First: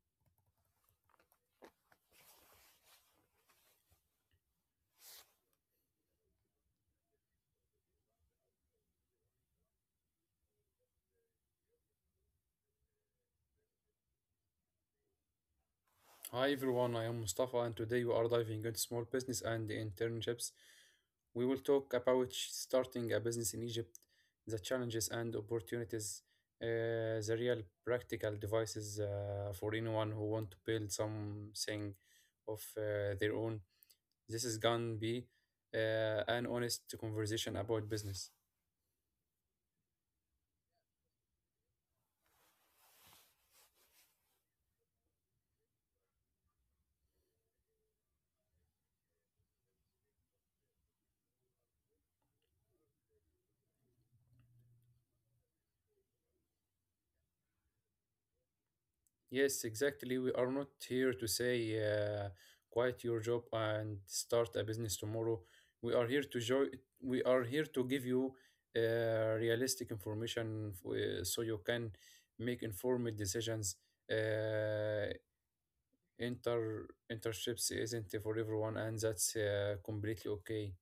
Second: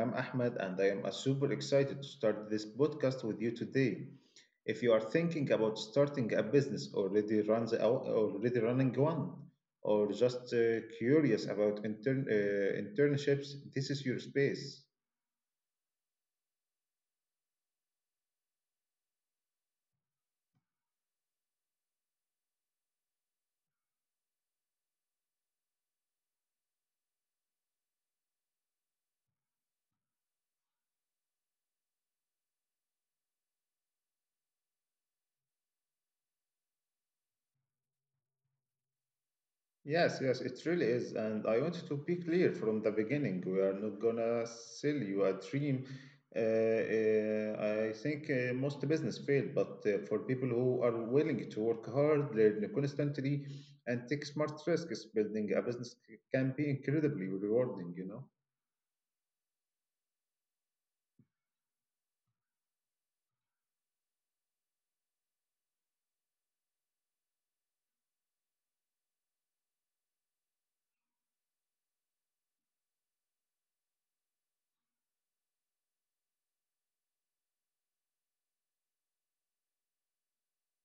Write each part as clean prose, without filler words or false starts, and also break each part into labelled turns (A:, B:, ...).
A: am Ahmed and I am super excited to start this podcast with you today. If you are thinking about starting a business, already runs out, already running one, or just curious about internships, this is your space.
B: Hi everyone, I am Mustafa, and today we are diving into small business and internships. We will talk about starting a business in Egypt, the challenges and opportunities, uh, the real practical devices for anyone who want to build something of their own. This is gonna be an honest conversation about business.
A: Yes, yes, it really is. And I want to be clear from the beginning. We are not gonna sell you a dream. I think most business fail, but for people who are willing to work hard, learn constantly, and take smart risks, building a business can be incredibly rewarding, you know?
B: Yes, exactly. We are not here to say quit your job and start a business tomorrow. We are here to joy. We are here to give you realistic information so you can make informed decisions. Uh, Internships isn't for everyone, and that's completely okay.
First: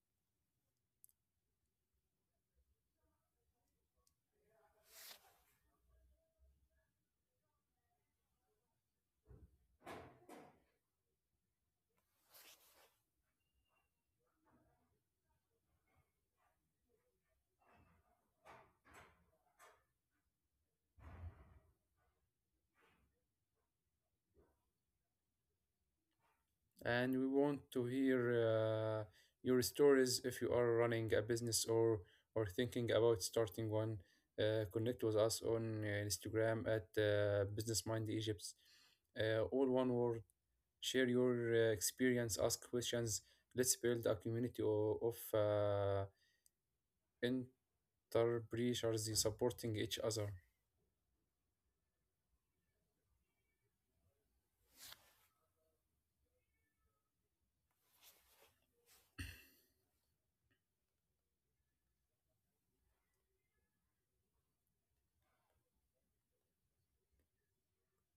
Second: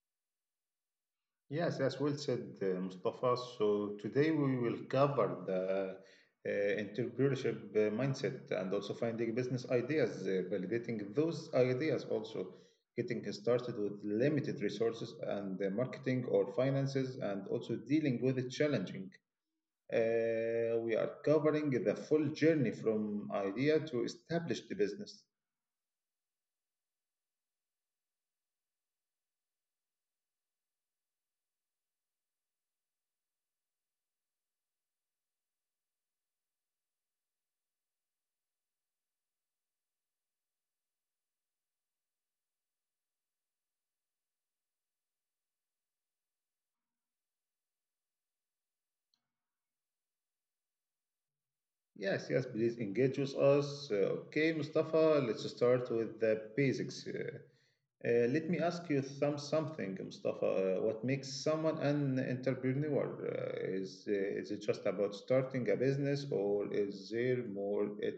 A: Yes, as well said, Mustafa. So today we will cover the entrepreneurship mindset and also finding business ideas, validating those ideas, also getting started with limited resources and marketing or finances, and also dealing with the challenging. We are covering the full journey from idea to established business.
B: And we want to hear your stories if you are running a business or thinking about starting one. Connect with us on Instagram at Business Mind Egypt. All one word. Share your experience. Ask questions. Let's build a community of entrepreneurs supporting each other.
A: Yes, yes, please engage with us. Okay, Mustafa, let's start with the basics. Let me ask you something, Mustafa. What makes someone an entrepreneur? Is is it just about starting a business, or is there more? It,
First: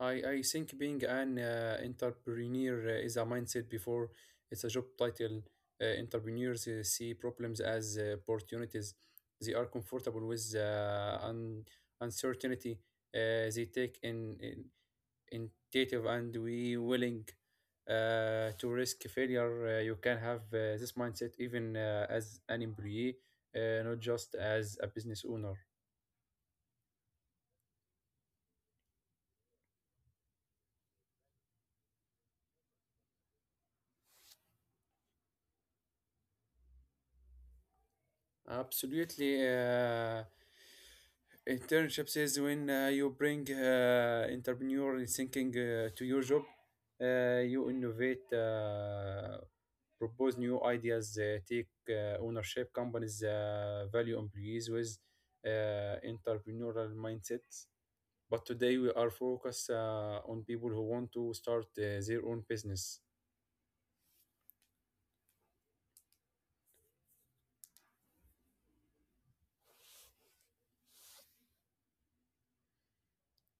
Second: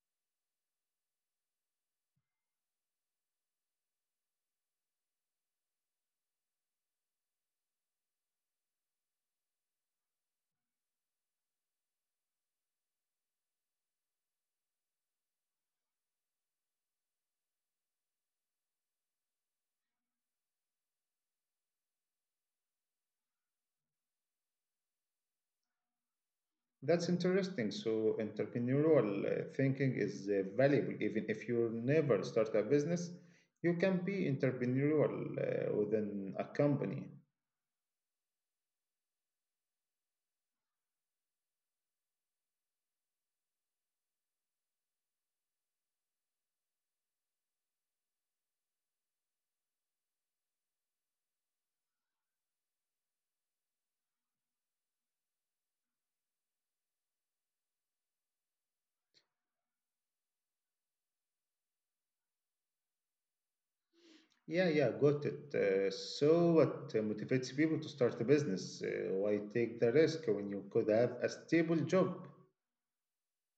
B: I think being an entrepreneur is a mindset before it's a job title. Entrepreneurs see problems as opportunities. They are comfortable with uncertainty. They take in initiative and we willing to risk failure. You can have this mindset even as an employee, not just as a business owner.
A: that's interesting. So entrepreneurial thinking is valuable, even if you never start a business. You can be entrepreneurial within a company.
B: Absolutely. Internships is when you bring entrepreneurial thinking to your job. You innovate, propose new ideas, take ownership. Companies value employees with entrepreneurial mindsets. But today we are focused on people who want to start their own business.
A: Yeah, yeah, got it. So what motivates people to start a business? Why take the risk when you could have a stable job?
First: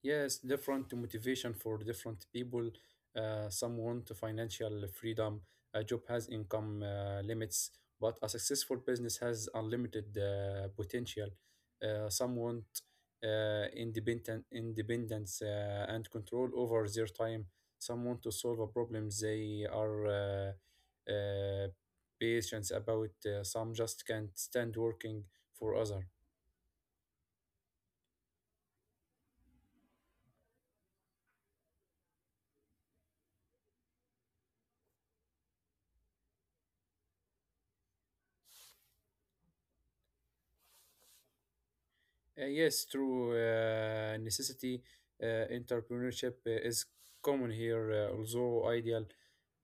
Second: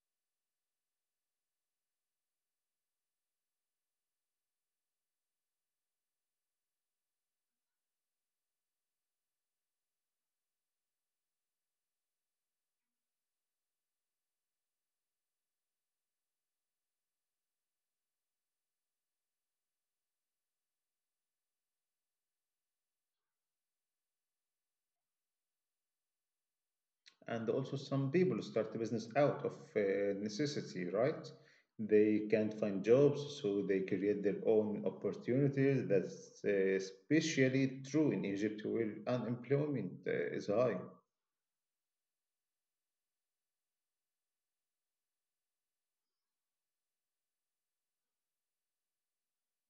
B: Yes, different motivation for different people. Some want financial freedom. A job has income limits, but a successful business has unlimited potential. Some want independent independence and control over their time. Some want to solve a problem they are patient about. Some just can't stand working for others.
A: And also, some people start a business out of necessity, right? They can't find jobs, so they create their own opportunities. That's especially true in Egypt, where unemployment is high.
B: Yes, true. Necessity entrepreneurship is common here, although ideal.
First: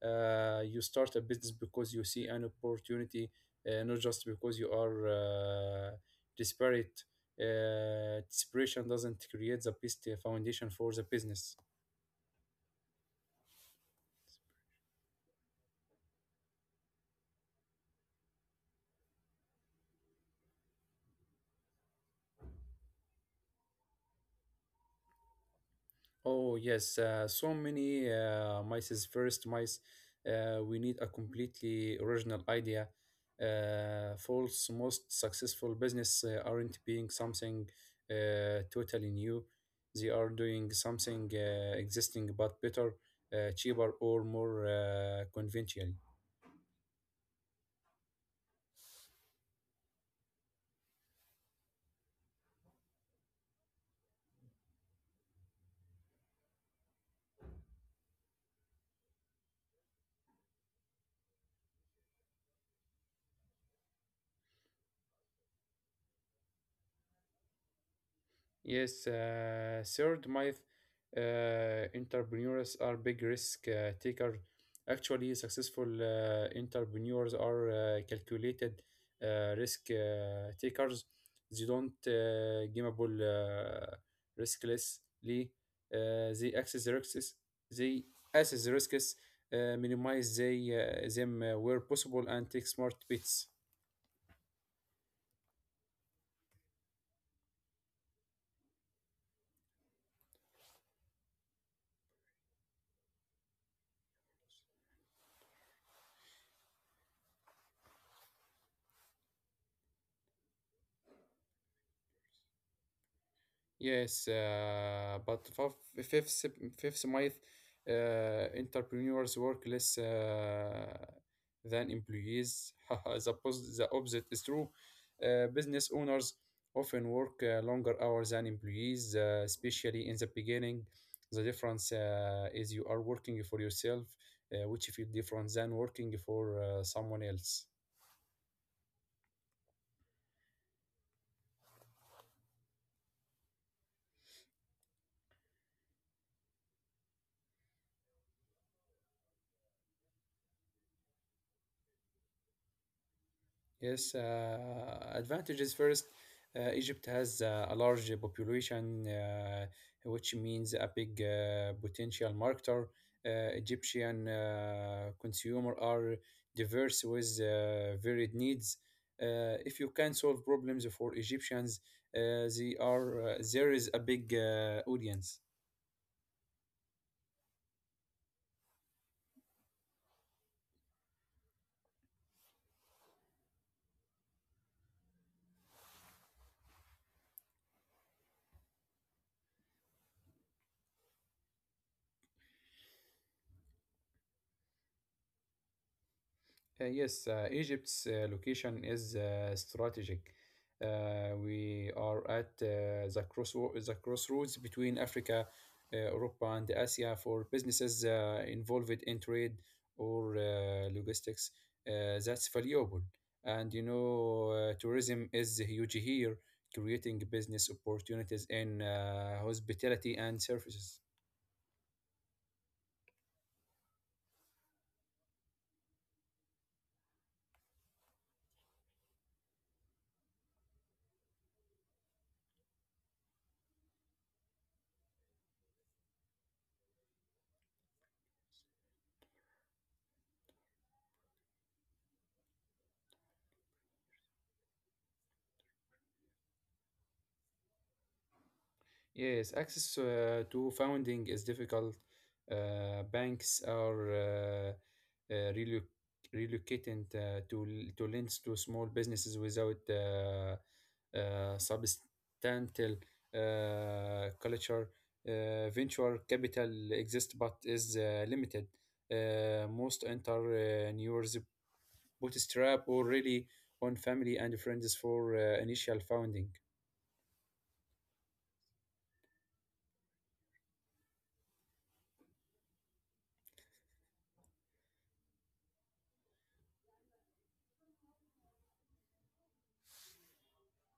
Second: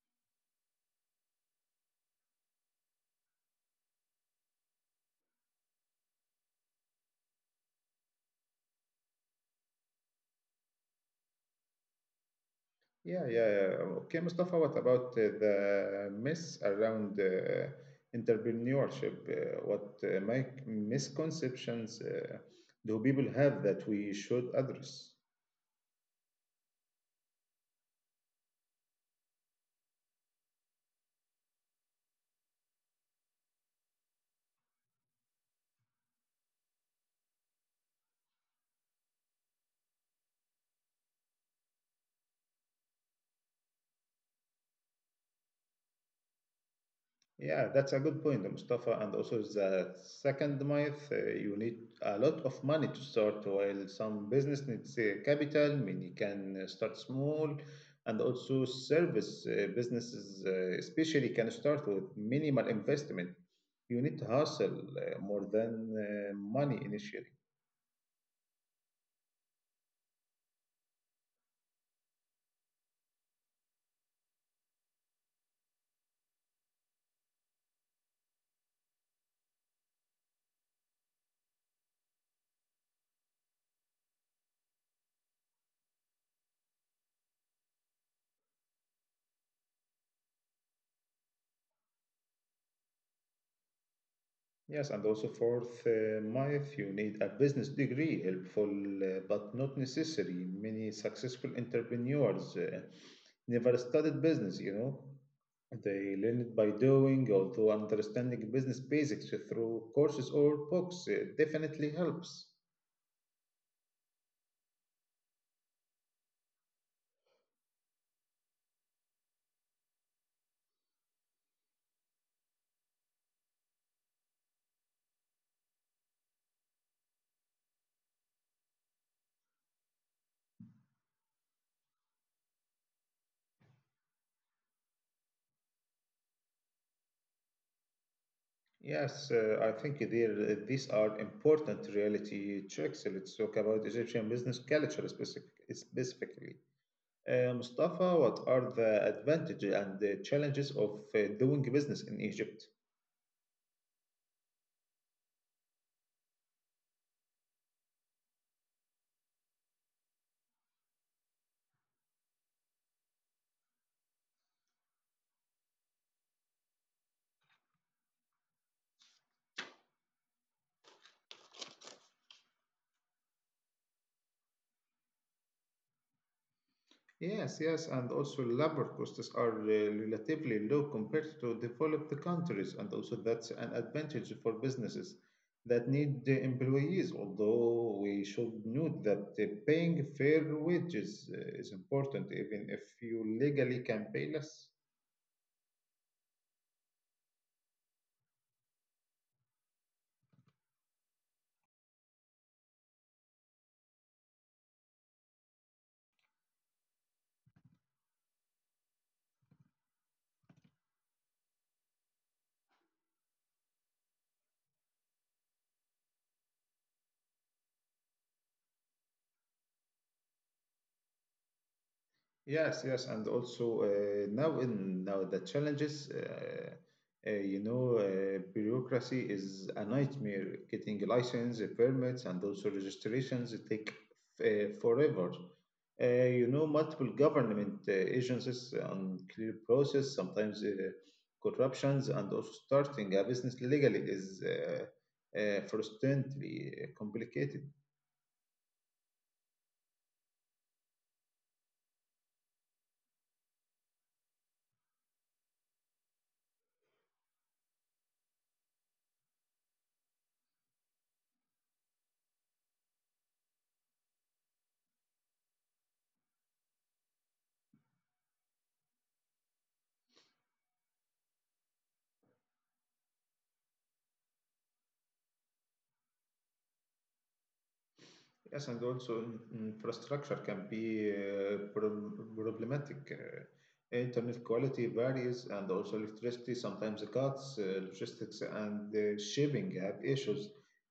B: You start a business because you see an opportunity, not just because you are desperate. Desperation doesn't create the best foundation for the business.
A: Yeah, yeah, yeah. Okay, Mustafa, what about the myths around entrepreneurship? What my misconceptions do people have that we should address?
B: Oh yes, so many mice's first mice. We need a completely original idea. False most successful business aren't being something totally new. They are doing something existing but better, cheaper, or more conventional.
A: Yeah, that's a good point, Mustafa. And also, the second myth, you need a lot of money to start, while some business needs capital, many can start small, and also service businesses, especially, can start with minimal investment. You need to hustle more than money initially.
B: Yes, third myth entrepreneurs are big risk taker. Actually, successful entrepreneurs are calculated risk takers. They don't gamble risklessly. They access the risks. They assess the risks, them where possible, and take smart bets.
A: Yes, and also fourth, Maif, you need a business degree, helpful but not necessary. Many successful entrepreneurs never studied business, you know. They learn it by doing, although understanding business basics through courses or books definitely helps.
B: Yes, fifth month, uh, entrepreneurs work less than employees. The opposite is true. Business owners often work longer hours than employees, especially in the beginning. The difference is you are working for yourself, which feel different than working for someone else.
A: Yes, I think these are important reality checks. Let's talk about Egyptian business culture specifically. Mustafa, what are the advantages and the challenges of doing business in Egypt?
B: Yes, advantages first. Egypt has a large population, which means a big potential marketer. Egyptian consumer are diverse with varied needs. If you can solve problems for Egyptians, they are there is a big audience.
A: Yes, yes, and also labor costs are relatively low compared to developed countries, and also that's an advantage for businesses that need employees. Although we should note that paying fair wages is important, even if you legally can pay less.
B: Yes, Egypt's location is strategic. We are at the crossroads between Africa, Europe, and Asia for businesses involved in trade or logistics. That's valuable, and you know, tourism is huge here, creating business opportunities in hospitality and services.
A: Yes, yes, and also now the challenges. You know, bureaucracy is a nightmare. Getting license, permits, and also registrations take forever. You know, multiple government agencies, unclear process, sometimes corruptions, and also starting a business legally is frustratingly complicated.
B: Yes, access to funding is difficult. Banks are uh, relo- relocating to lend to small businesses without substantial culture. Venture capital exists but is limited. Most entrepreneurs bootstrap already on family and friends for initial funding.
A: Yes, and also infrastructure can be problematic. Internet quality varies, and also electricity sometimes cuts, logistics, and shipping have issues.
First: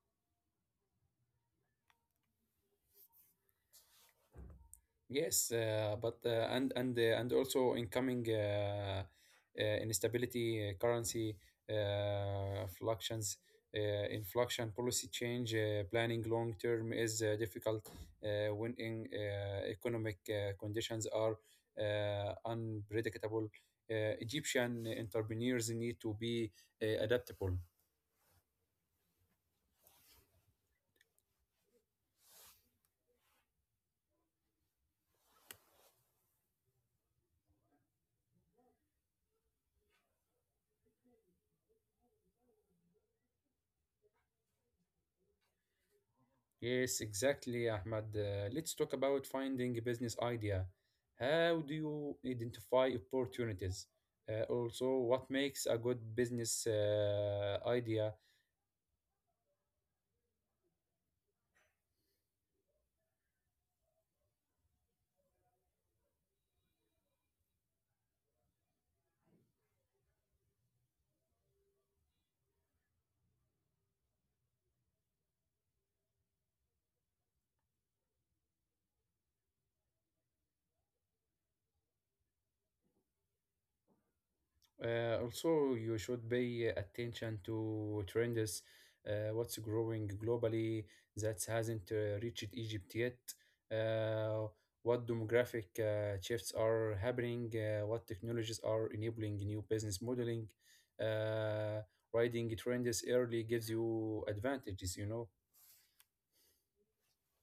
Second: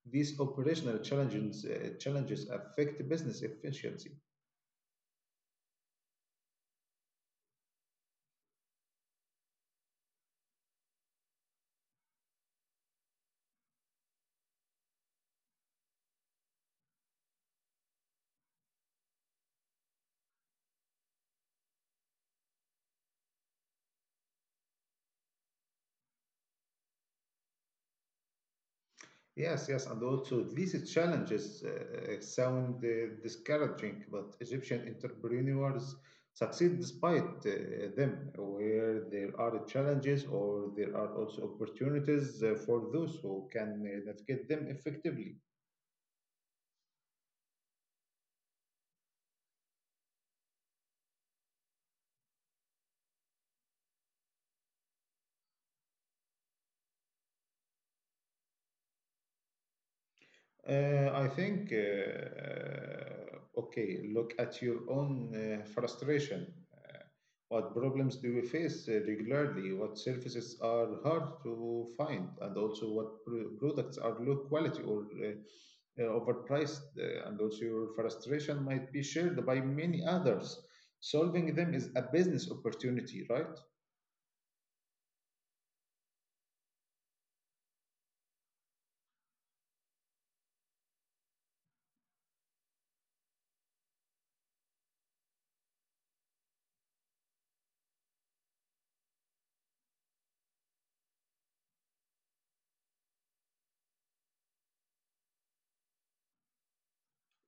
A: These operational challenges affect business efficiency.
B: Yes, but and also incoming instability, currency fluctuations, uh, inflation policy change, planning long term is difficult economic conditions are unpredictable. Egyptian entrepreneurs need to be adaptable.
A: Yes, yes, and also these challenges sound discouraging, but Egyptian entrepreneurs succeed despite them. Where there are challenges, or there are also opportunities for those who can navigate them effectively.
B: Yes, exactly, Ahmad. Let's talk about finding a business idea. How do you identify opportunities? Also, what makes a good business idea?
A: I think, okay, look at your own frustration. What problems do you face regularly? What services are hard to find? And also, what products are low quality or overpriced? And also, your frustration might be shared by many others. Solving them is a business opportunity, right?
B: Also, you should pay attention to trends, what's growing globally that hasn't reached Egypt yet, uh, what demographic shifts are happening, what technologies are enabling new business modeling. Uh, Riding trends early gives you advantages, you know.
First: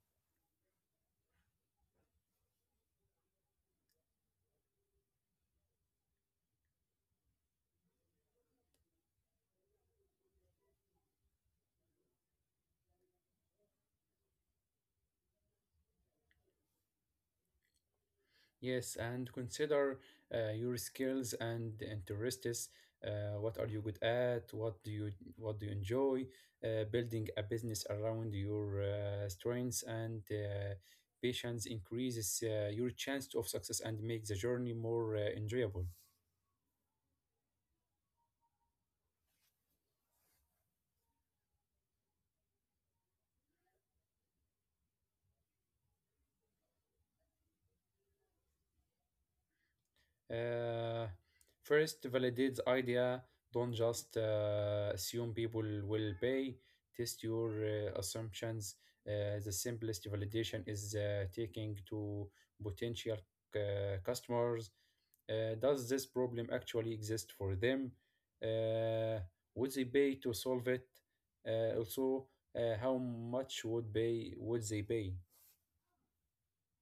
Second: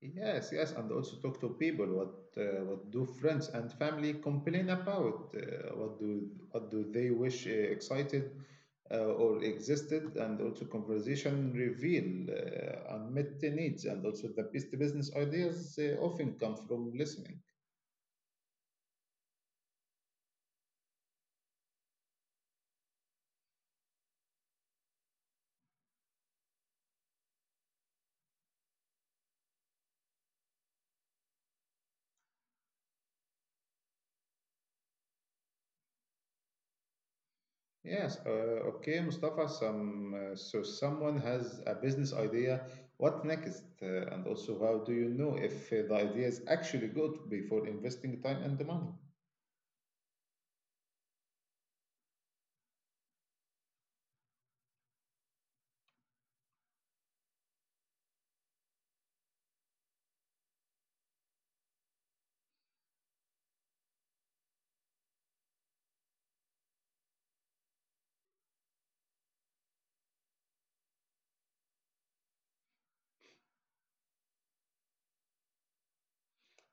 A: Yes, yes, and also talk to people. What do friends and family complain about? What do they wish excited or existed? And also conversation reveal unmet needs, and also the best business ideas often come from listening.
B: Yes, and consider your skills and interests. What are you good at? What do you enjoy? Building a business around your strengths and patience increases your chance of success and make the journey more enjoyable.
A: Yes, okay, Mustafa. Some so someone has a business idea. What next? And also, how do you know if the idea is actually good before investing time and the money?
B: Uh, First, validate the idea. Don't just assume people will pay. Test your assumptions. The simplest validation is taking to potential customers. Does this problem actually exist for them? Uh, would they pay to solve it? Also, how much would pay would they pay?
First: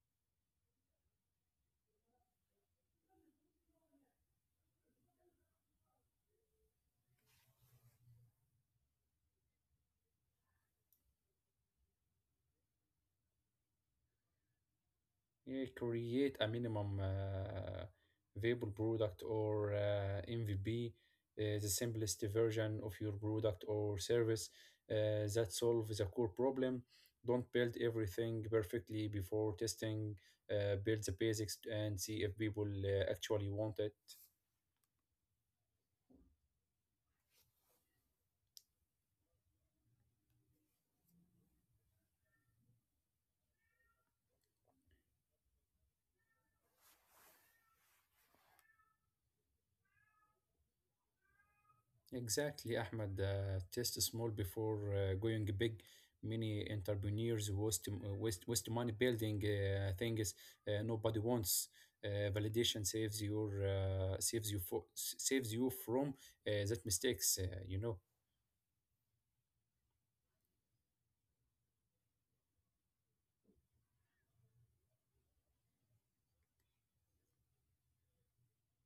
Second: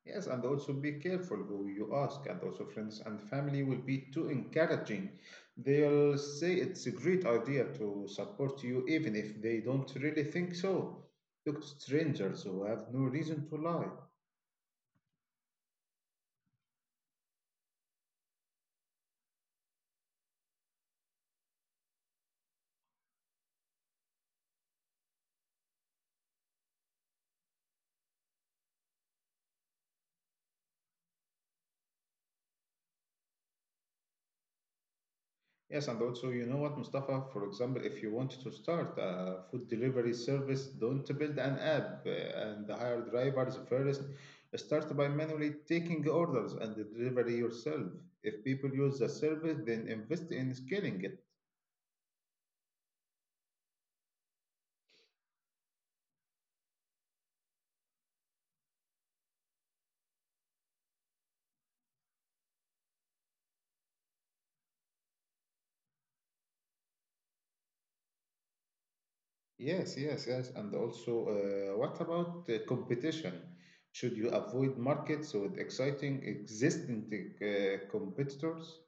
A: Yes, and also be careful who you ask, and also friends and family will be too encouraging. They'll say it's a great idea to support you, even if they don't really think so. Look to strangers who have no reason to lie.
B: Yeah, create a minimum viable product or MVP, the simplest version of your product or service that solves a core problem. Don't build everything perfectly before testing. Build the basics and see if people actually want it.
A: Yes, and also, you know what, Mustafa? For example, if you want to start a food delivery service, don't build an app and hire drivers first. Start by manually taking orders and deliver yourself. If people use the service, then invest in scaling it.
B: Exactly, Ahmed. Test small before going big. Many entrepreneurs waste money building things nobody wants. Validation saves you from that mistakes.
A: Yes, yes, yes. And also, what about competition? Should you avoid markets with exciting existing competitors?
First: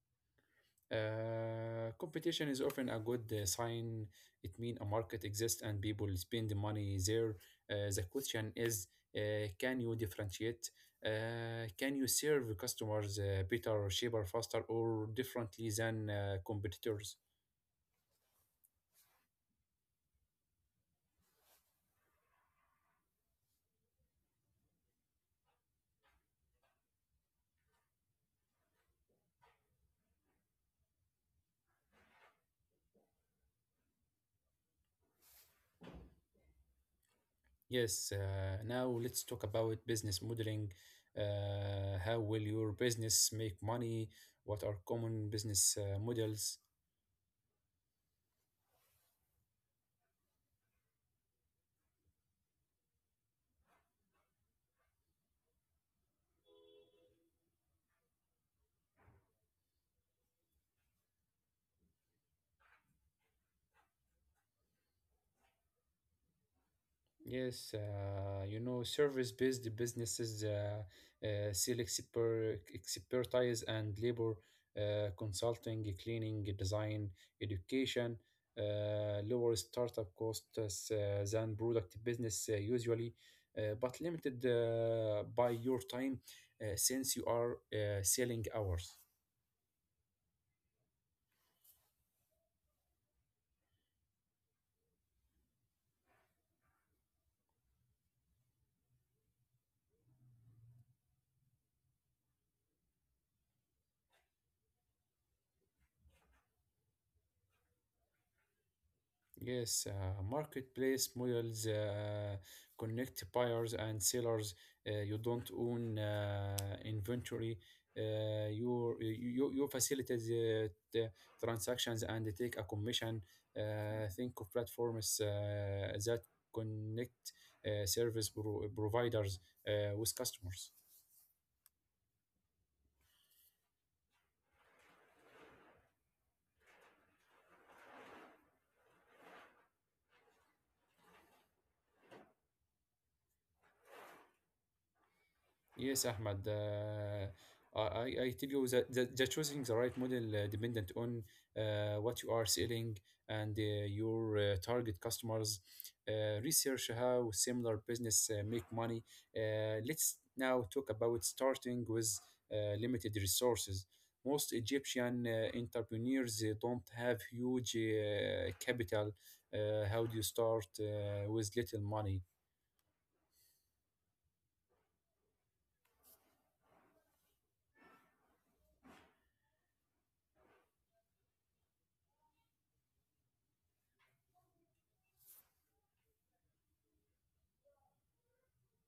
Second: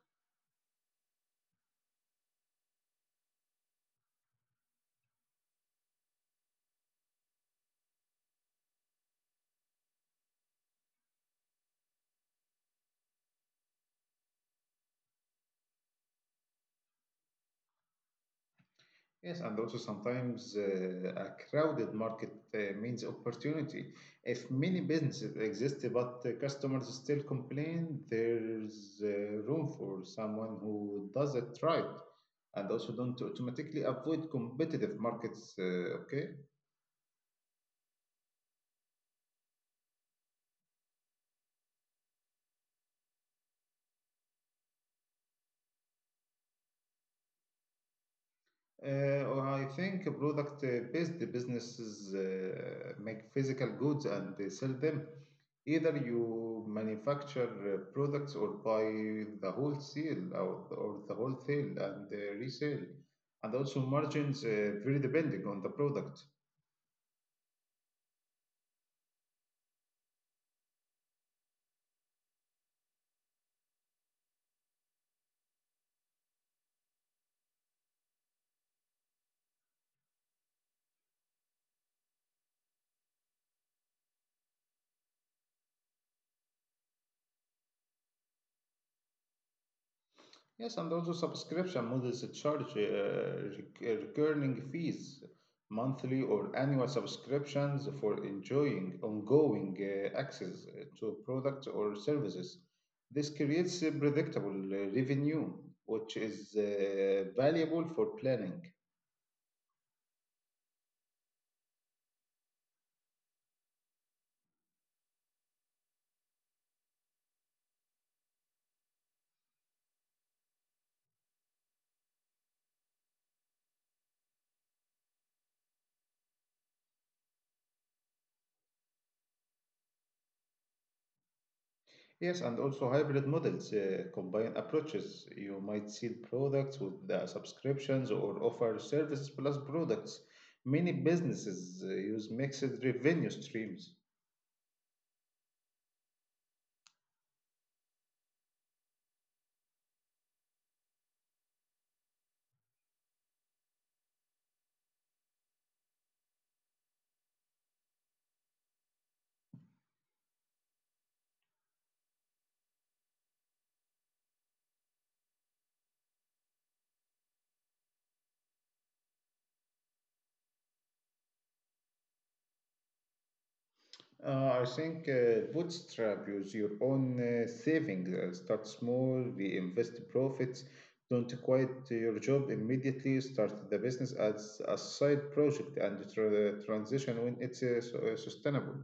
B: Competition is often a good sign. It means a market exists and people spend money there. The question is, can you differentiate? Can you serve customers better, cheaper, faster, or differently than competitors?
A: Yes, and also sometimes a crowded market means opportunity. If many businesses exist but customers still complain, there's room for someone who does it right, and also don't automatically avoid competitive markets, okay?
B: Yes. Now let's talk about business modeling. How will your business make money? What are common business models?
A: Well, I think product-based businesses make physical goods and they sell them. Either you manufacture products or buy the wholesale and resale. And also margins very depending on the product.
B: Yes, you know, service-based businesses sell exper expertise and labor, consulting, cleaning, design, education, lower startup costs than product business usually, but limited by your time since you are selling hours.
A: Yes, and also subscription models charge recurring fees, monthly or annual subscriptions for enjoying ongoing access to products or services. This creates a predictable revenue, which is valuable for planning.
B: Yes, marketplace models connect buyers and sellers. You don't own inventory. You facilitate the transactions and take a commission. Think of platforms that connect providers with customers.
A: Yes, and also hybrid models combine approaches. You might sell products with the subscriptions or offer services plus products. Many businesses use mixed revenue streams.
B: Yes, Ahmad. I, I tell you that choosing the right model dependent on what you are selling and your target customers. Research how similar business make money. Let's now talk about starting with limited resources. Most Egyptian entrepreneurs don't have huge capital. How do you start with little money?
A: I think bootstrap, use your own savings. Start small, reinvest profits. Don't quit your job immediately. Start the business as a side project and transition when it's sustainable.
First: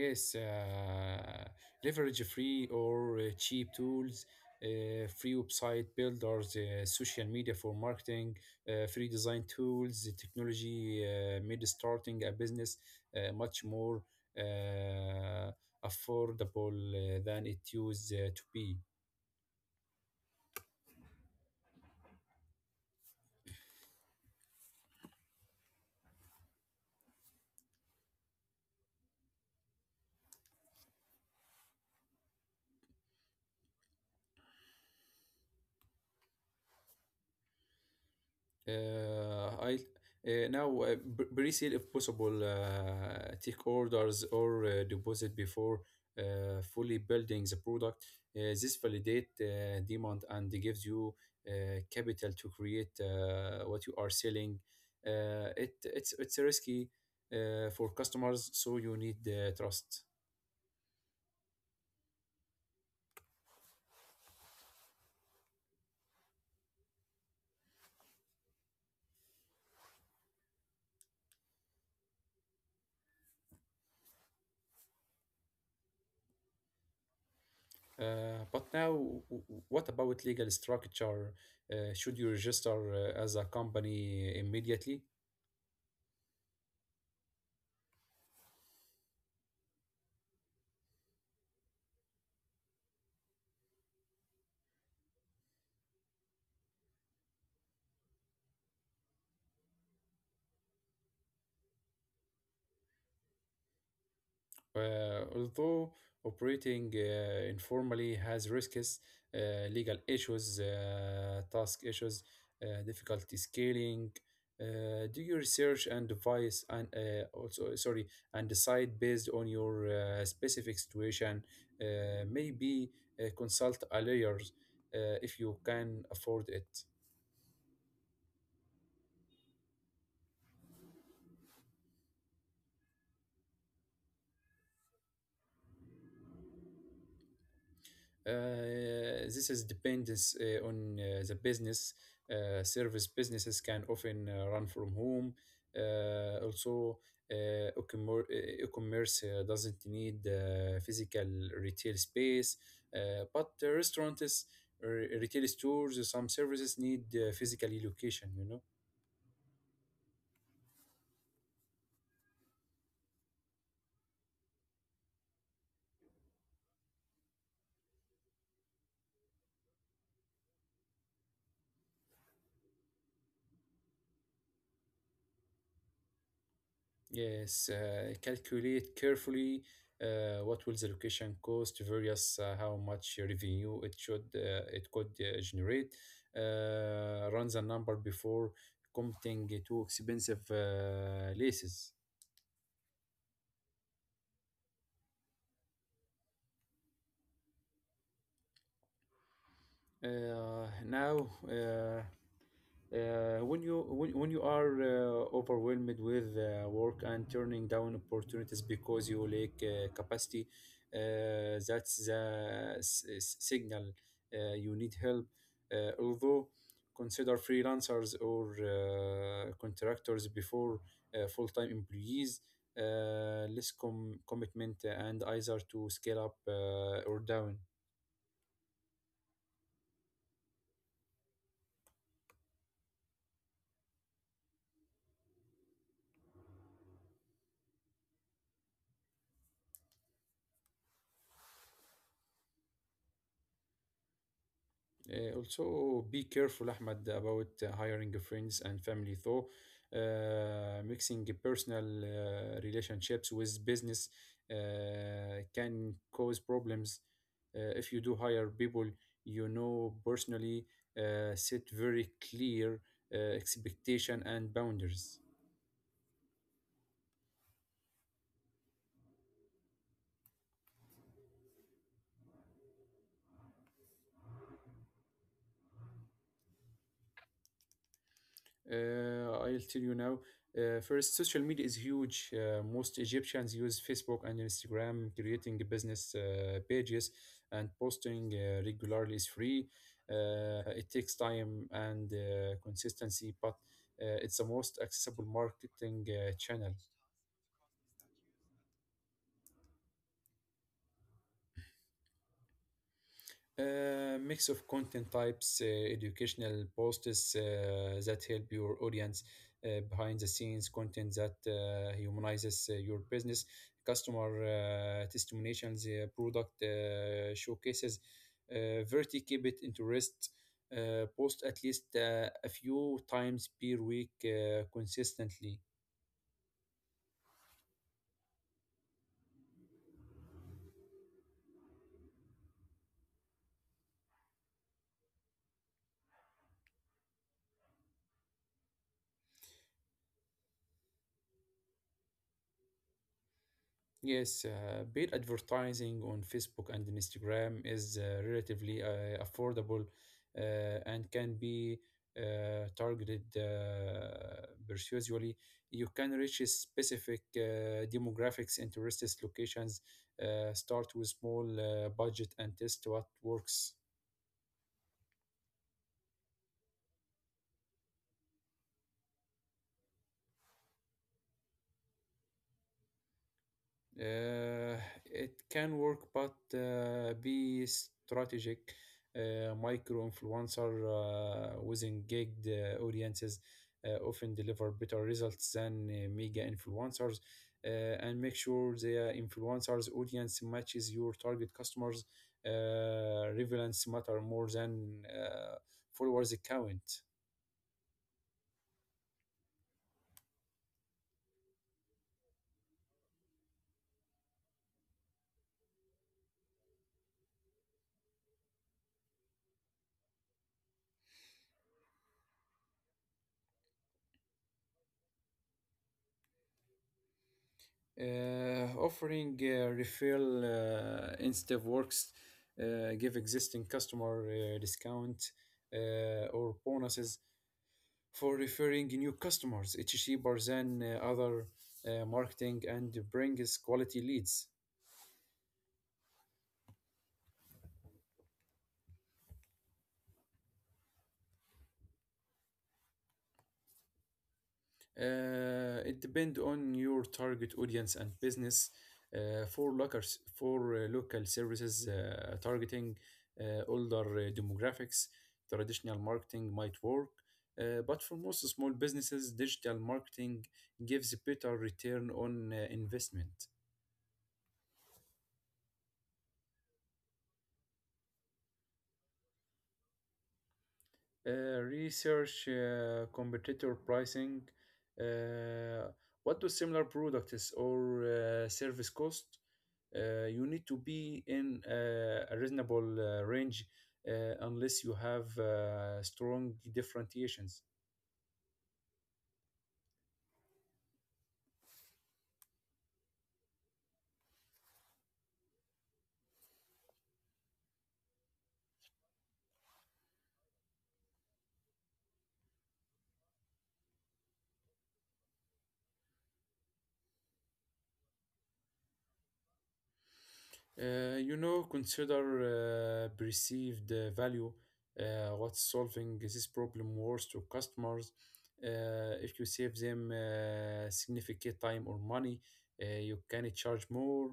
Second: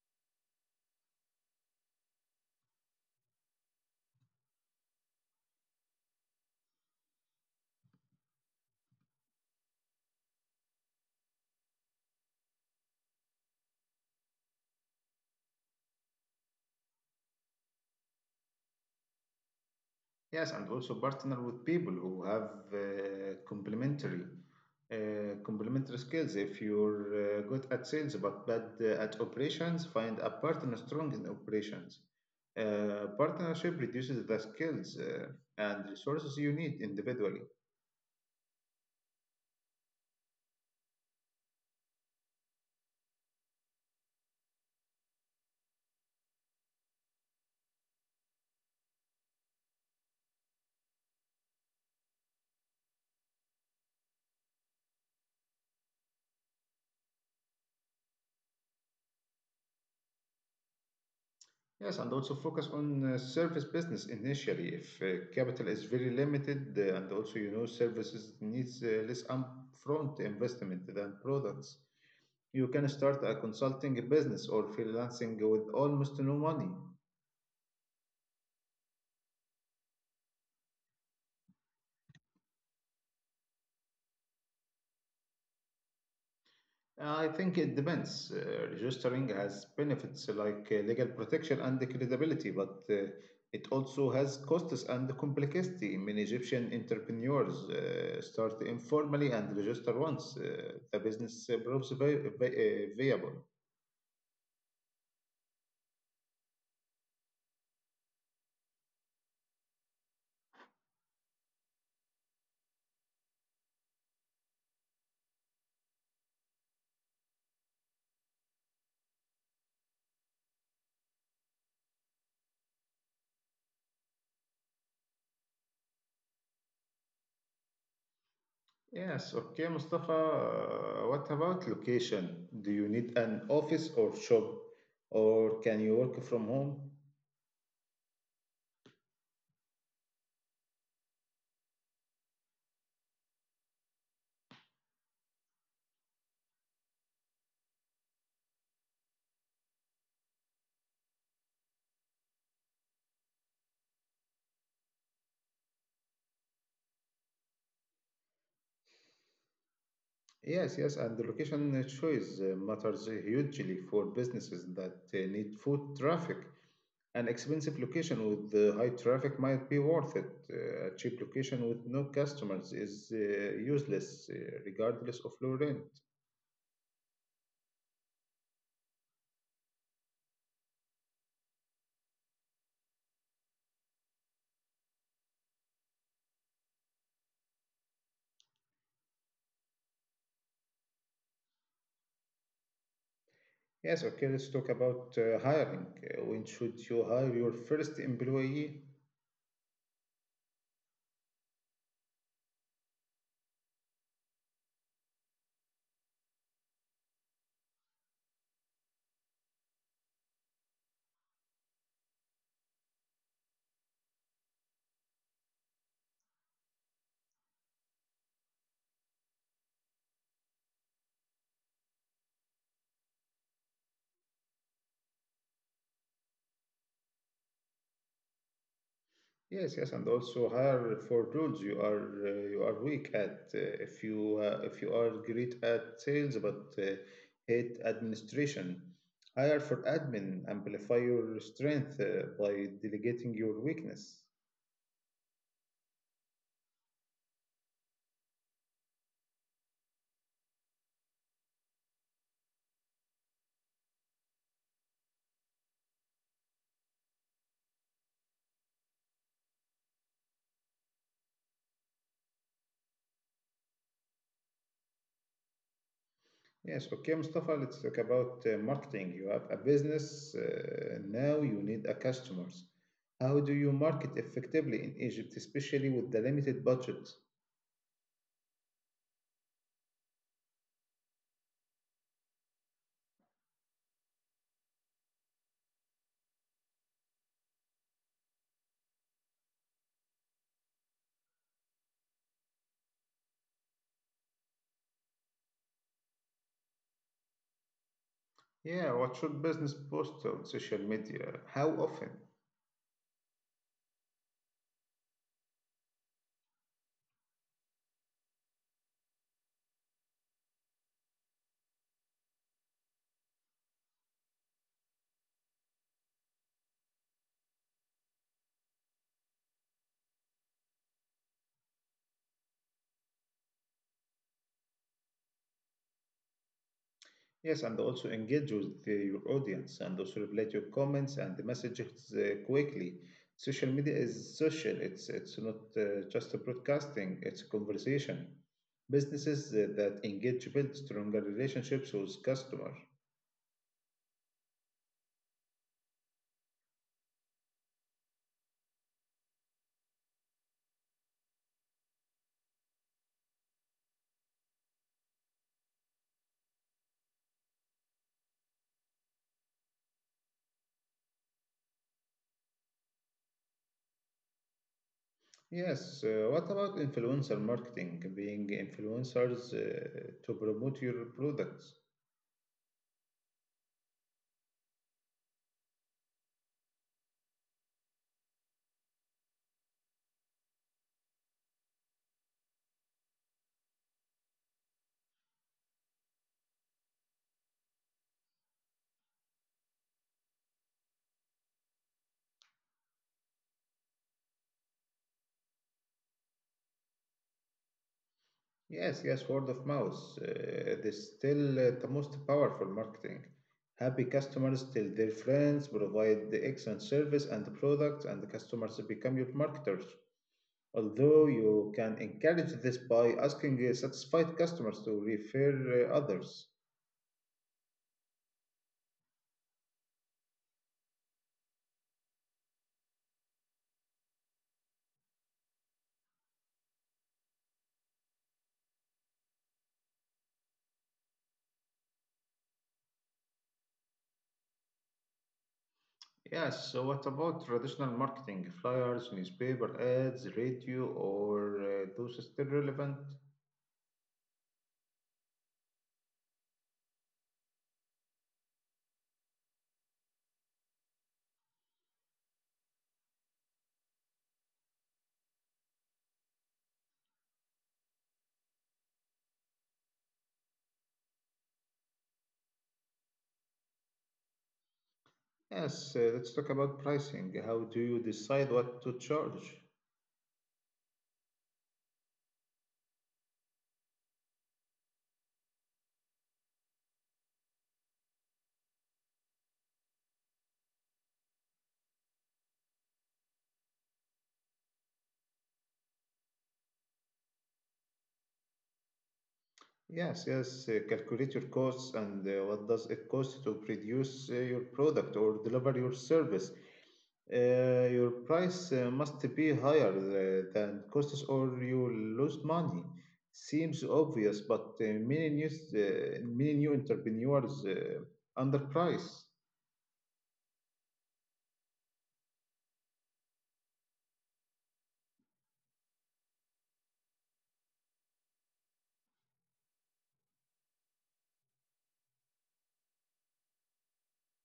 B: Yes, leverage free or cheap tools, free website builders, social media for marketing, free design tools, the technology made starting a business much more uh, affordable than it used to be.
A: Yes, and also partner with people who have complementary skills. If you're good at sales but bad at operations, find a partner strong in operations. Partnership reduces the skills and resources you need individually.
B: Uh, I Pre-sale if possible. Take orders or deposit before fully building the product. This validate demand and gives you capital to create what you are selling. It's risky for customers, so you need trust.
A: Yes, and also focus on service business initially if capital is very limited, and also you know services needs less upfront investment than products. You can start a consulting business or freelancing with almost no money.
B: But now, what about legal structure? Should you register as a company immediately?
A: I think it depends. Registering has benefits like legal protection and credibility, but it also has costs and complexity. Many Egyptian entrepreneurs start informally and register once the business proves viable.
B: Although operating informally has risks, legal issues, task issues, difficulty scaling, do your research and device and also sorry and decide based on your specific situation. Maybe consult a lawyers if you can afford it.
A: Yes, okay, Mustafa. What about location? Do you need an office or shop, or can you work from home?
B: This is dependence on the business. Service businesses can often run from home. Also, uh, e-commerce doesn't need physical retail space, but the restaurants, uh, retail stores, some services need physical location. You know.
A: Yes, yes, and the location choice matters hugely for businesses that need foot traffic. An expensive location with high traffic might be worth it. A cheap location with no customers is useless, regardless of low rent.
B: Yes, calculate carefully what will the location cost, various how much revenue it could generate. Run the number before committing to expensive leases.
A: Yes, okay, let's talk about hiring. When should you hire your first employee?
B: Now. Uh, when you are overwhelmed with work and turning down opportunities because you lack capacity, that's the signal you need help. Although consider freelancers or contractors before full-time employees. Less commitment and either to scale up or down.
A: Yes, yes, and also hire for tools. You are weak at. If you if you are great at sales but hate administration, hire for admin. Amplify your strength by delegating your weakness.
B: Also, be careful, Ahmad, about hiring friends and family, though. Mixing personal relationships with business can cause problems. If you do hire people you know personally, set very clear expectation and boundaries.
A: Yes, okay, Mustafa. Let's talk about marketing. You have a business now. You need a customers. How do you market effectively in Egypt, especially with the limited budget?
B: I'll tell you now. First, social media is huge. Most Egyptians use Facebook and Instagram, creating business pages and posting regularly is free. It takes time and consistency, but it's the most accessible marketing channel.
A: Yeah, what should business post on social media? How often?
B: A mix of content types, educational posts that help your audience, behind the scenes content that humanizes your business, customer testimonials, product showcases. Verti keep it interest. Post at least a few times per week consistently.
A: Yes, and also engage with your audience and also reply to your comments and the messages quickly. Social media is social. It's not just a broadcasting. It's a conversation. Businesses that engage build stronger relationships with customers.
B: Yes, paid advertising on Facebook and Instagram is relatively affordable uh, and can be targeted persuasively. You can reach a specific demographics, interests, locations. Start with small budget and test what works.
A: Yes. What about influencer marketing? Being influencers to promote your products.
B: Uh, it can work, but be strategic. Micro influencer with engaged audiences often deliver better results than mega influencers. Uh, and make sure the influencers' audience matches your target customers. Relevance matter more than followers count.
A: Yes, yes, word of mouth. It is still the most powerful marketing. Happy customers tell their friends, provide the excellent service and the products, and the customers become your marketers. Although you can encourage this by asking satisfied customers to refer others.
B: Offering refill instead works. Give existing customer discount or bonuses for referring new customers. It's cheaper than other marketing and brings quality leads.
A: Yes, so what about traditional marketing? Flyers, newspaper ads, radio, or those are still relevant?
B: It depends on your target audience and business. Uh, for local for local services targeting older demographics, traditional marketing might work. But for most small businesses, digital marketing gives a better return on investment.
A: Yes, let's talk about pricing. How do you decide what to charge?
B: Research competitor pricing. Uh, what do similar products or service cost? You need to be in a reasonable range unless you have strong differentiations.
A: Yes, yes. Calculate your costs and what does it cost to produce your product or deliver your service. Your price must be higher than costs or you lose money. Seems obvious, but many new entrepreneurs underprice.
B: Consider perceived value, what's solving this problem worth to customers. If you save them significant time or money, you can charge more.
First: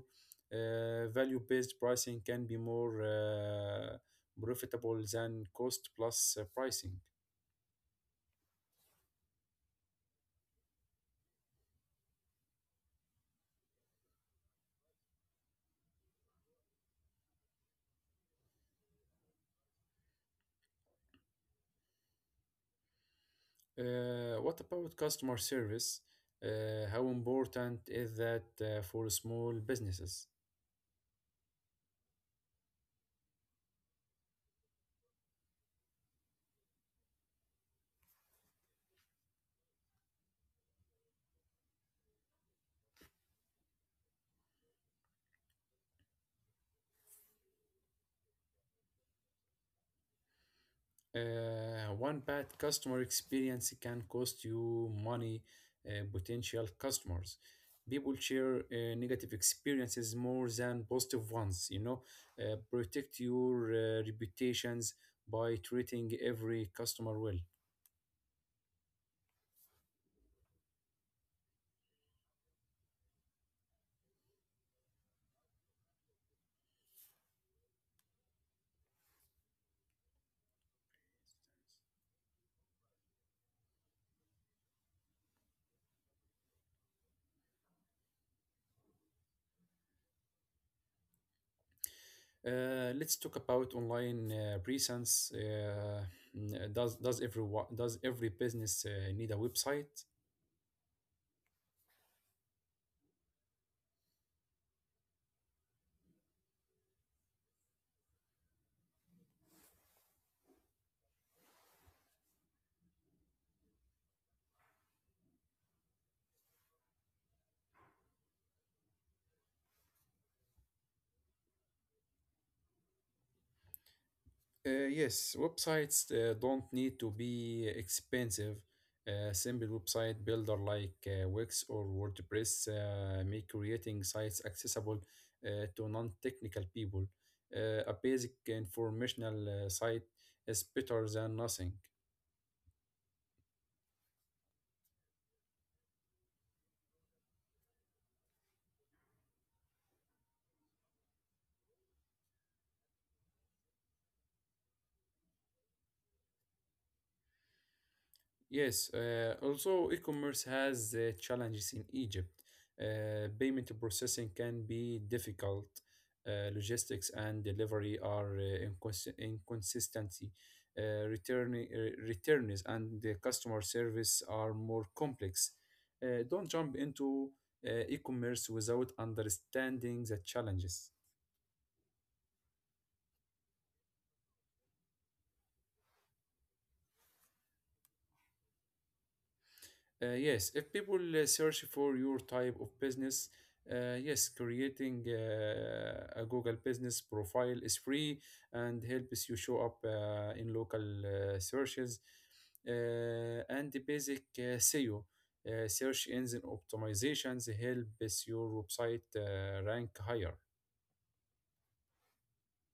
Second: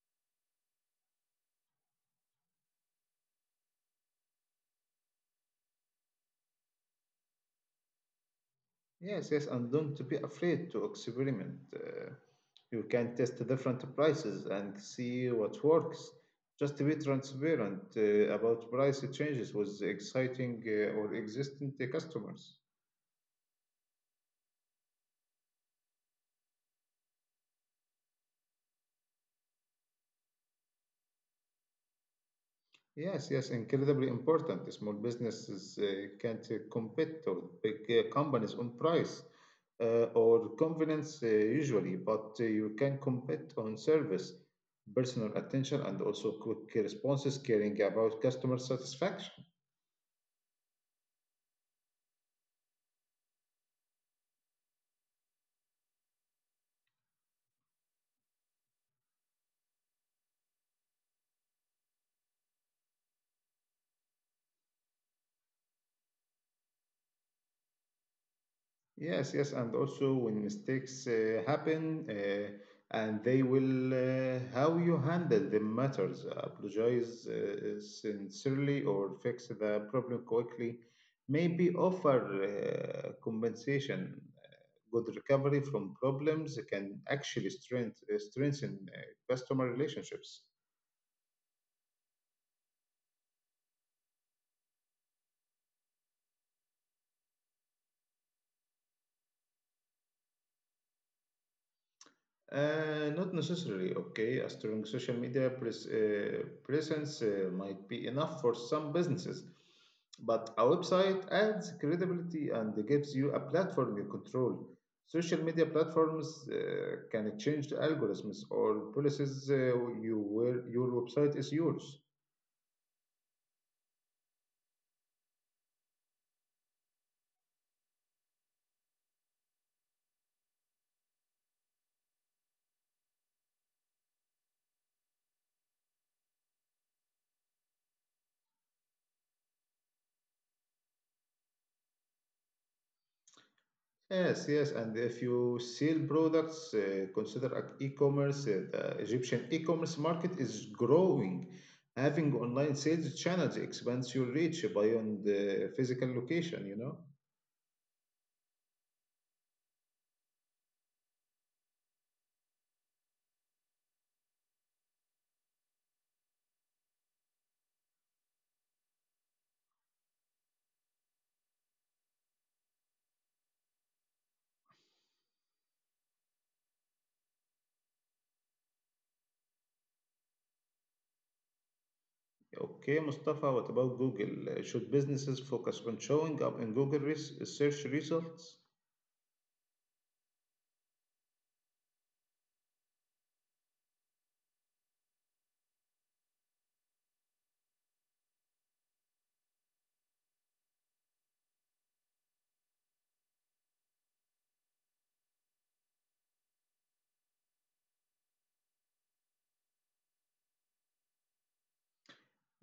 B: Value based pricing can be more profitable than cost plus pricing.
A: Yes, yes, and don't be afraid to experiment. You can test different prices and see what works. Just be transparent about price changes with exciting or existing customers.
B: What about customer service? How important is that for small businesses?
A: Yes, yes, incredibly important. Small businesses can't compete with big companies on price or convenience, usually, but you can compete on service, personal attention, and also quick responses, caring about customer satisfaction.
B: One bad customer experience can cost you money, potential customers. People share negative experiences more than positive ones. Protect your reputations by treating every customer well.
A: Yes, yes, and also when mistakes happen, and they will, how you handle the matters, apologize sincerely or fix the problem quickly, maybe offer compensation. Good recovery from problems can actually strengthen customer relationships.
B: Let's talk about online presence. N- does does every does every business need a website?
A: Not necessarily, okay. A strong social media presence might be enough for some businesses, but a website adds credibility and gives you a platform you control. Social media platforms can change the algorithms or policies, you where your website is yours.
B: Yes, websites don't need to be expensive. A simple website builder like Wix or WordPress make creating sites accessible to non-technical people. A basic informational site is better than nothing.
A: Yes, yes, and if you sell products, consider e-commerce. The Egyptian e-commerce market is growing. Having online sales channels expands your reach beyond the physical location, you know?
B: Yes, also, e-commerce has challenges in Egypt. Payment processing can be difficult. Logistics and delivery are inconsistency. Returns and the customer service are more complex. Don't jump into e-commerce without understanding the challenges.
A: Okay, Mustafa, what about Google? Should businesses focus on showing up in Google search results?
B: Yes, if people search for your type of business, yes, creating a Google business profile is free and helps you show up in local searches. And the basic SEO, search engine optimizations, helps your website rank higher.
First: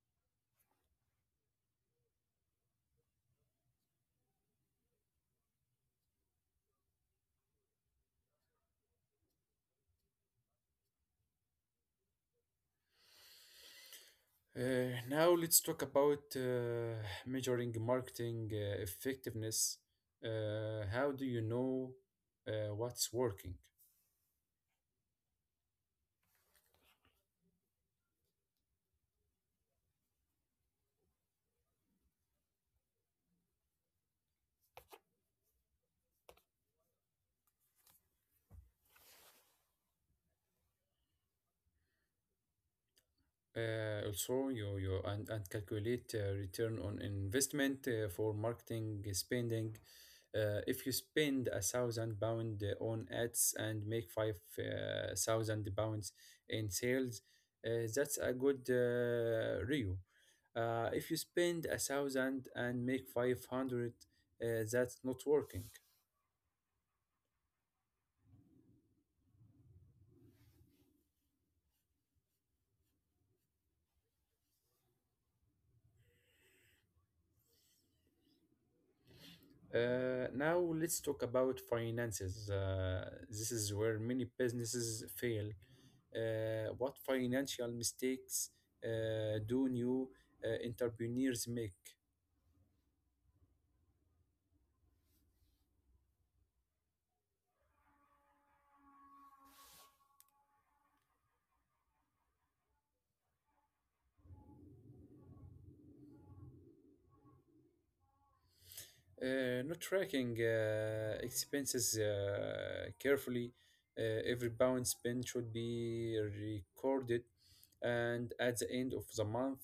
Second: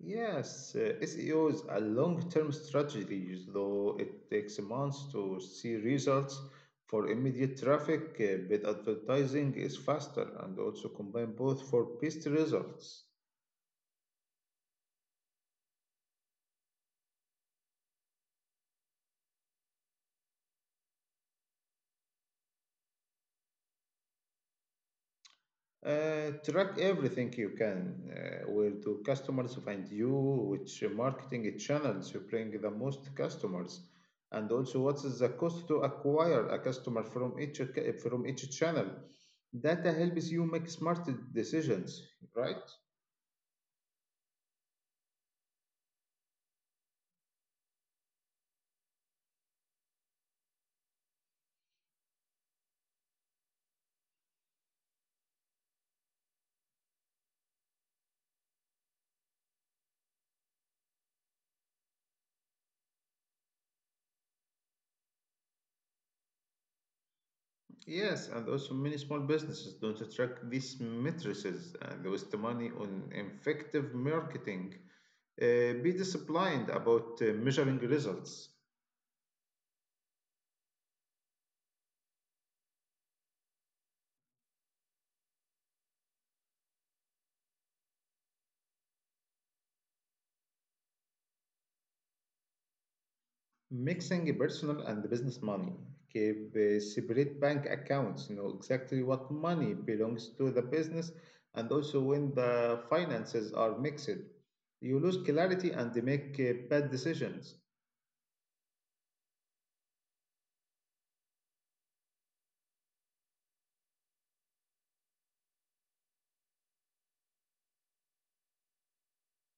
A: Yes, SEO is a long-term strategy, though it takes months to see results. For immediate traffic, paid advertising is faster, and also combine both for best results.
B: Now let's talk about measuring marketing effectiveness. How do you know what's working?
A: Track everything you can. Where do customers find you? Which marketing channels you bring the most customers? And also, what is the cost to acquire a customer from each channel? Data helps you make smart decisions, right?
B: Also, you and calculate return on investment for marketing spending. If you spend 1,000 pound on ads and make five thousand pounds in sales, uh, that's a good review. If you spend a thousand and make 500, that's not working.
A: Yes, and also many small businesses don't track these matrices and waste money on effective marketing. Be disciplined about measuring results.
B: Now let's talk about finances. This is where many businesses fail. What financial mistakes do new entrepreneurs make?
A: Mixing personal and business money. Keep separate bank accounts. Know exactly what money belongs to the business, and also when the finances are mixed, you lose clarity and they make bad decisions.
B: Not tracking expenses carefully. Every pound spent should be recorded, and at the end of the month,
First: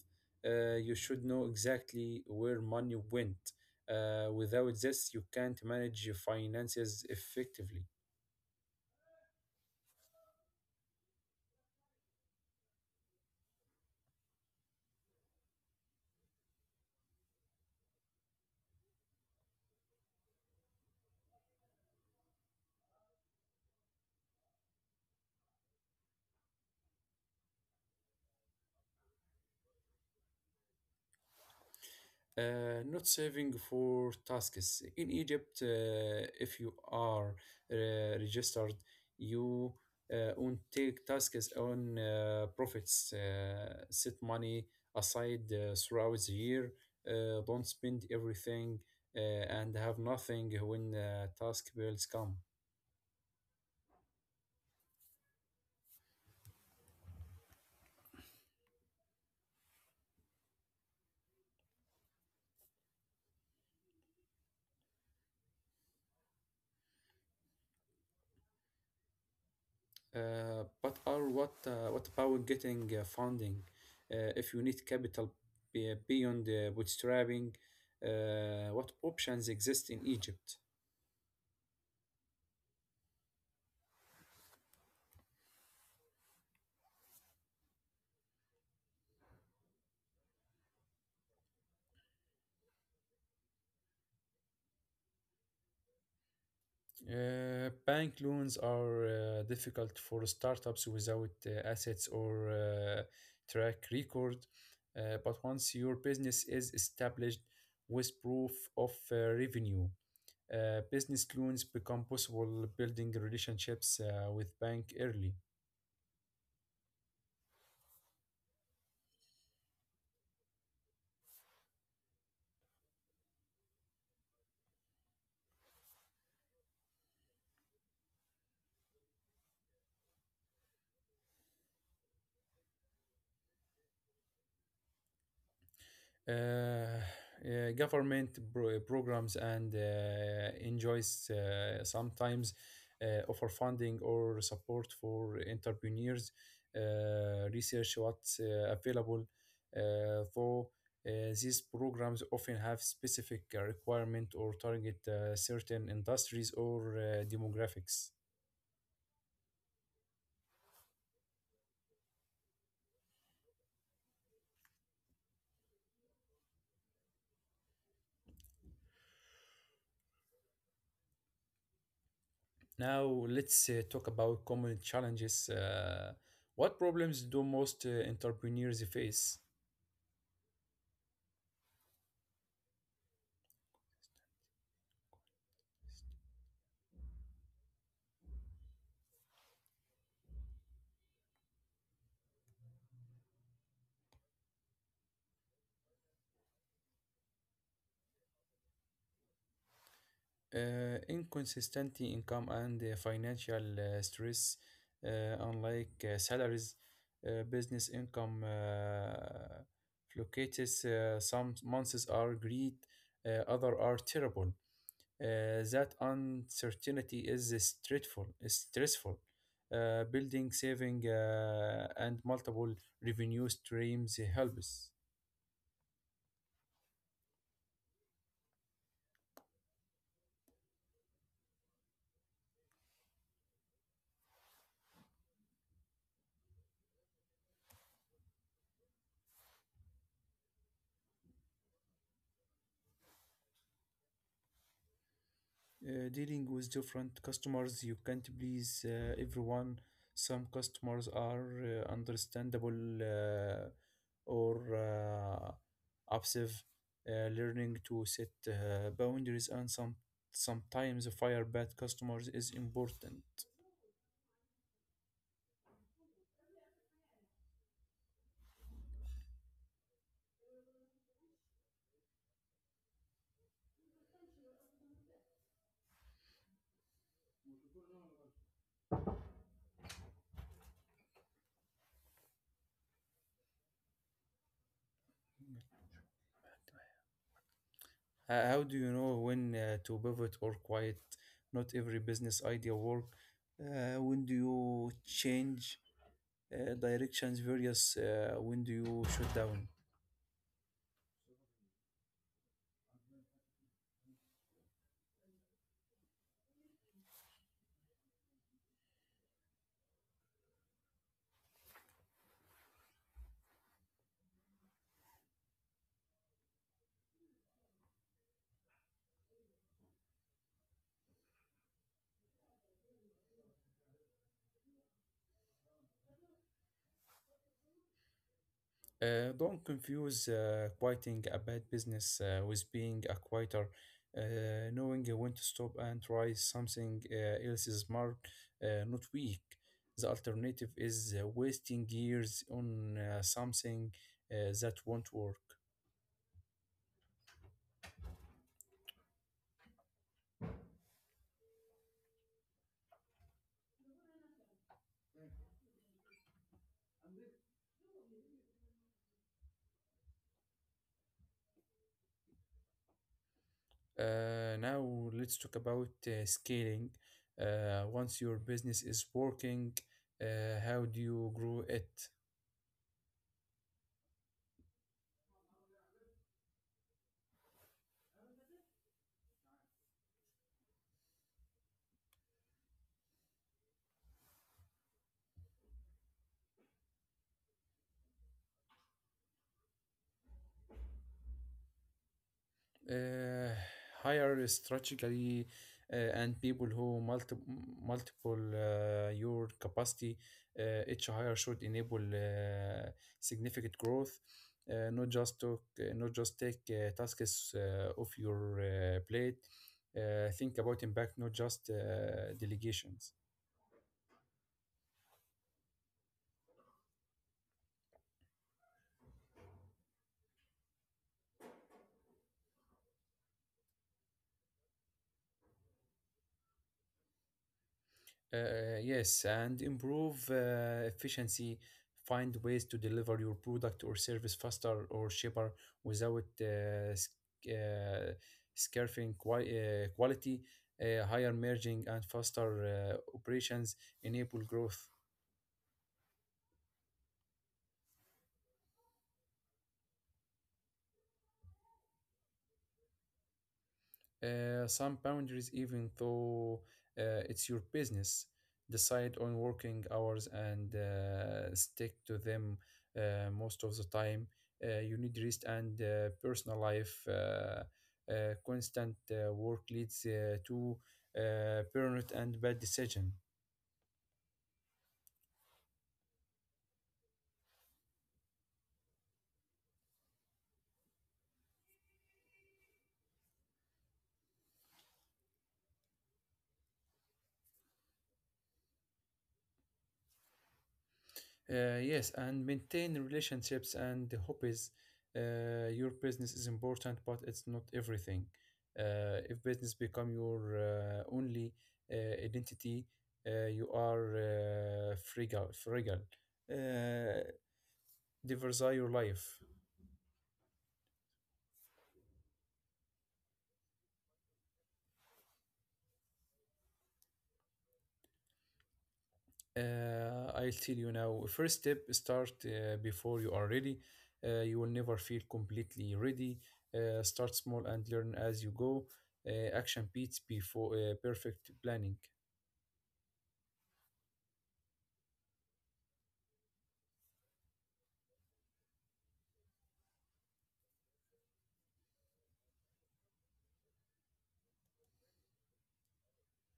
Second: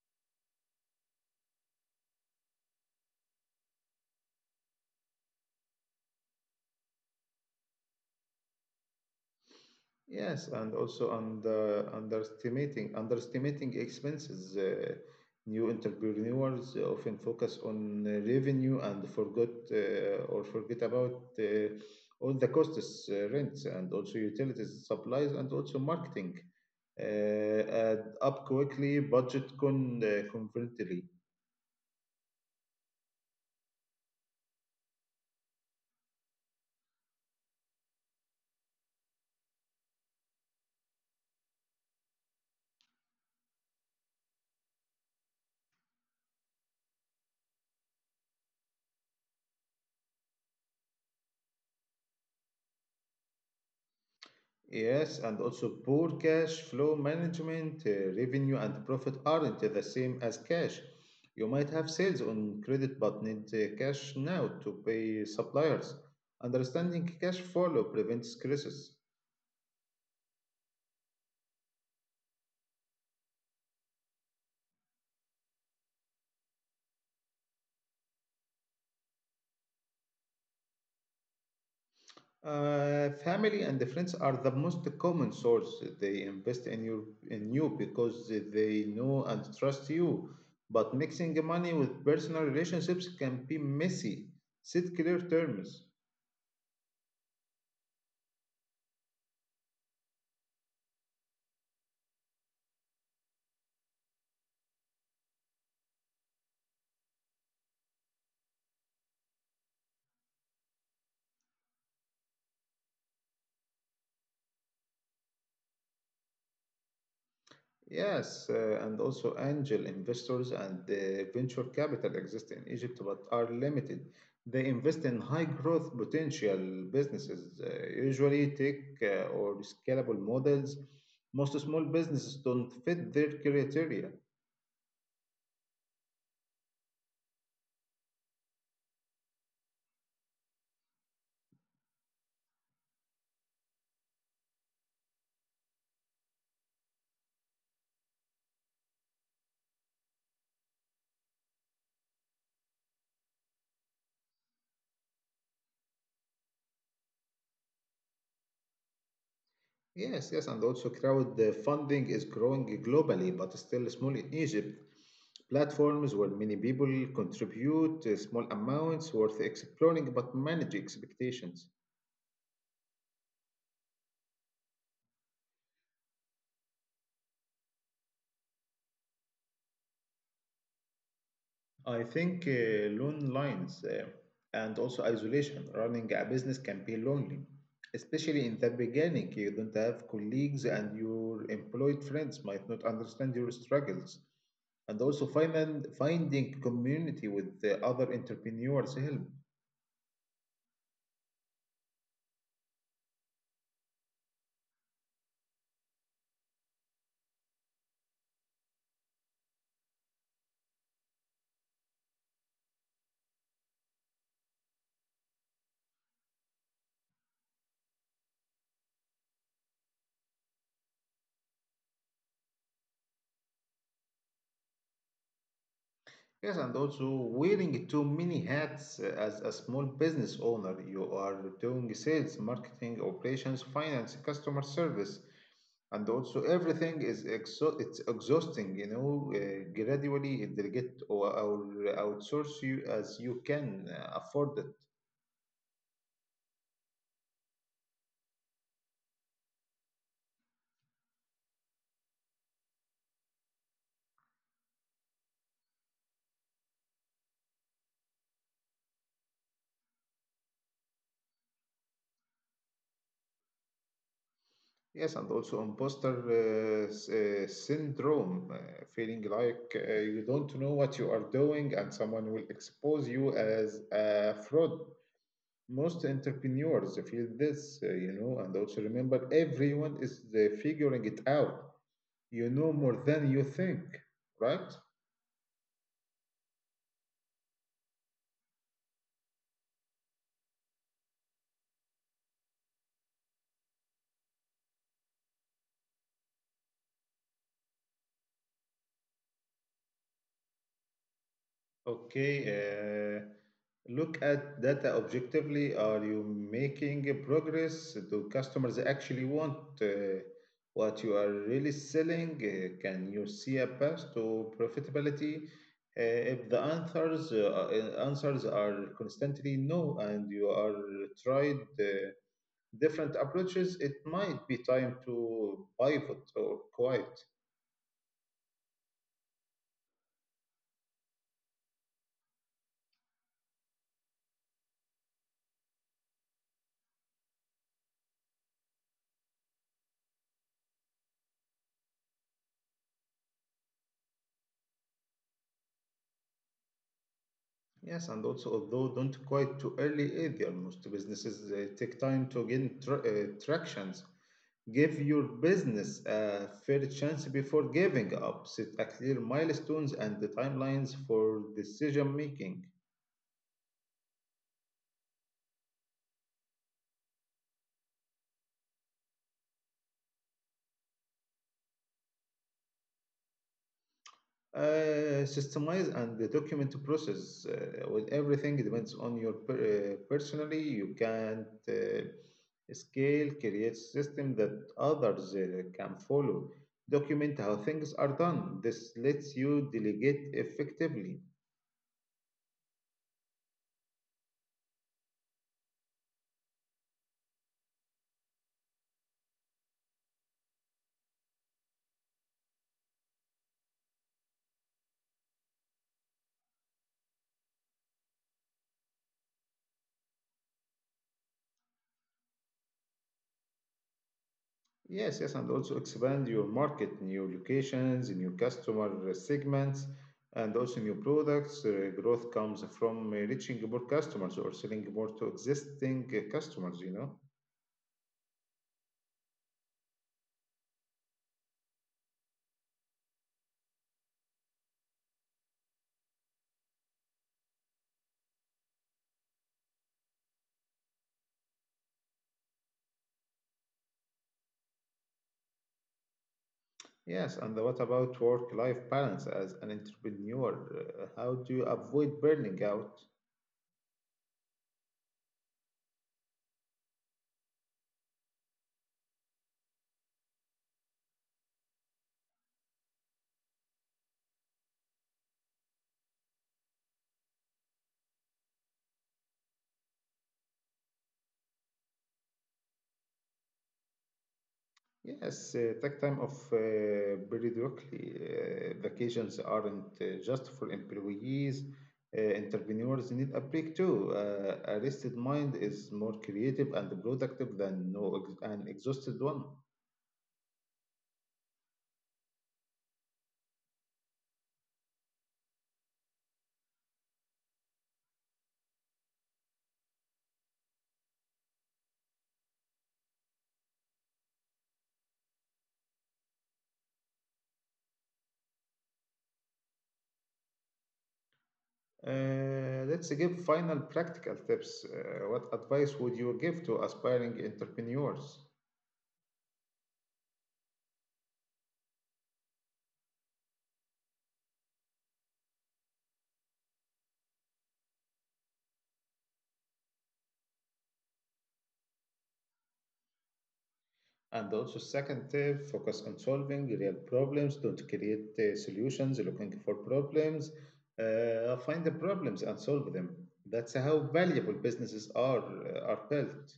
B: you should know exactly where money went. Without this, you can't manage your finances effectively.
A: Yes, and also underestimating expenses. New entrepreneurs often focus on revenue and forgot or forget about all the costs, rents, and also utilities, supplies, and also marketing. Uh, add up quickly, budget confidently.
B: Not saving for tasks. In Egypt, if you are uh, registered, you won't take tasks on profits. Set money aside throughout the year. Don't spend everything, and have nothing when task bills come.
A: Yes, and also poor cash flow management. Uh, revenue and profit aren't the same as cash. You might have sales on credit but need cash now to pay suppliers. Understanding cash flow prevents crisis.
B: But are what What about getting funding? If you need capital beyond bootstrapping, what options exist in Egypt?
A: Family and friends are the most common source. They invest in you, in you, because they know and trust you. But mixing money with personal relationships can be messy. Set clear terms.
B: Bank loans are difficult for startups without assets or track record. But once your business is established with proof of revenue, business loans become possible, building relationships with bank early.
A: Yes, and also angel investors and venture capital exist in Egypt but are limited. They invest in high growth potential businesses, usually tech uh, or scalable models. Most small businesses don't fit their criteria.
B: uh, Government programs and enjoys sometimes offer funding or support for entrepreneurs. Research what's available, though uh, these programs often have specific requirement or target certain industries or demographics.
A: Yes, yes, and also crowd funding is growing globally but still small in Egypt. Platforms where many people contribute small amounts worth exploring, but manage expectations.
B: Now let's talk about common challenges. What problems do most entrepreneurs face?
A: I think long lines and also isolation. Running a business can be lonely, especially in the beginning. You don't have colleagues, and your employed friends might not understand your struggles. And also finding community with the other entrepreneurs help.
B: Inconsistent income and financial stress, uh, unlike salaries, business income fluctuates. Some months are great, other are terrible. That uncertainty is stressful. Stressful. Building, saving, and multiple revenue streams helps.
A: Yes, and also wearing too many hats as a small business owner. You are doing sales, marketing, operations, finance, customer service, and also everything is it's exhausting, you know. Uh, gradually delegate or outsource you as you can afford it.
B: Dealing with different customers, you can't please everyone. Some customers are understandable uh, or obsessive. Learning to set boundaries and sometimes fire bad customers is important.
A: Yes, and also imposter syndrome, feeling like you don't know what you are doing and someone will expose you as a fraud. Most entrepreneurs feel this, you know. And also remember, everyone is figuring it out. You know more than you think, right?
B: How do you know when to pivot or quiet? Not every business idea work. When do you change directions various? When do you shut down?
A: Okay, look at data objectively. Are you making a progress? Do customers actually want what you are really selling? Can you see a path to profitability? If the answers are constantly no, and you are tried different approaches, it might be time to pivot or quit.
B: Don't confuse quieting a bad business with being a quieter. Knowing when to stop and try something else is smart, not weak. The alternative is wasting years on something uh, that won't work.
A: Yes, and also, although don't quite too early either, most businesses take time to gain tractions. Give your business a fair chance before giving up. Set a clear milestones and the timelines for decision making.
B: Now, let's talk about scaling. Once your business is working, how do you grow it?
A: Uh, systemize and the document process, with everything depends on your personally, you can't scale. Create system that others can follow. Document how things are done. This lets you delegate effectively.
B: uh, Hire strategically and people who multiple your capacity. Each hire should enable significant growth, not just take tasks off your plate. Think about impact, not just delegations.
A: Yes, yes, and also expand your market, new locations, new customer segments, and also new products. Uh, growth comes from reaching more customers or selling more to existing customers, you know.
B: Yes, and improve efficiency. Find ways to deliver your product or service faster or cheaper without scarfing quality. Higher merging and faster operations enable growth.
A: Yes, and what about work-life balance as an entrepreneur? How do you avoid burning out?
B: Some boundaries, even though it's your business, decide on working hours and stick to them most of the time. You need rest and personal life. Constant work leads to burnout and bad decision.
A: Yes, take time off periodically. Vacations aren't just for employees. Entrepreneurs need a break too. A rested mind is more creative and productive than no ex- an exhausted one.
B: Yes, and maintain relationships and the hobbies. Your business is important, but it's not everything. If business become your only identity, you are fragile. Fragile. Uh, Diversify your life.
A: Let's give final practical tips. What advice would you give to aspiring entrepreneurs?
B: I'll tell you now. First step, start before you are ready. You will never feel completely ready. Start small and learn as you go. Action beats before perfect planning.
A: And also, second tip, focus on solving real problems. Don't create solutions looking for problems. Find the problems and solve them. That's how valuable businesses are built.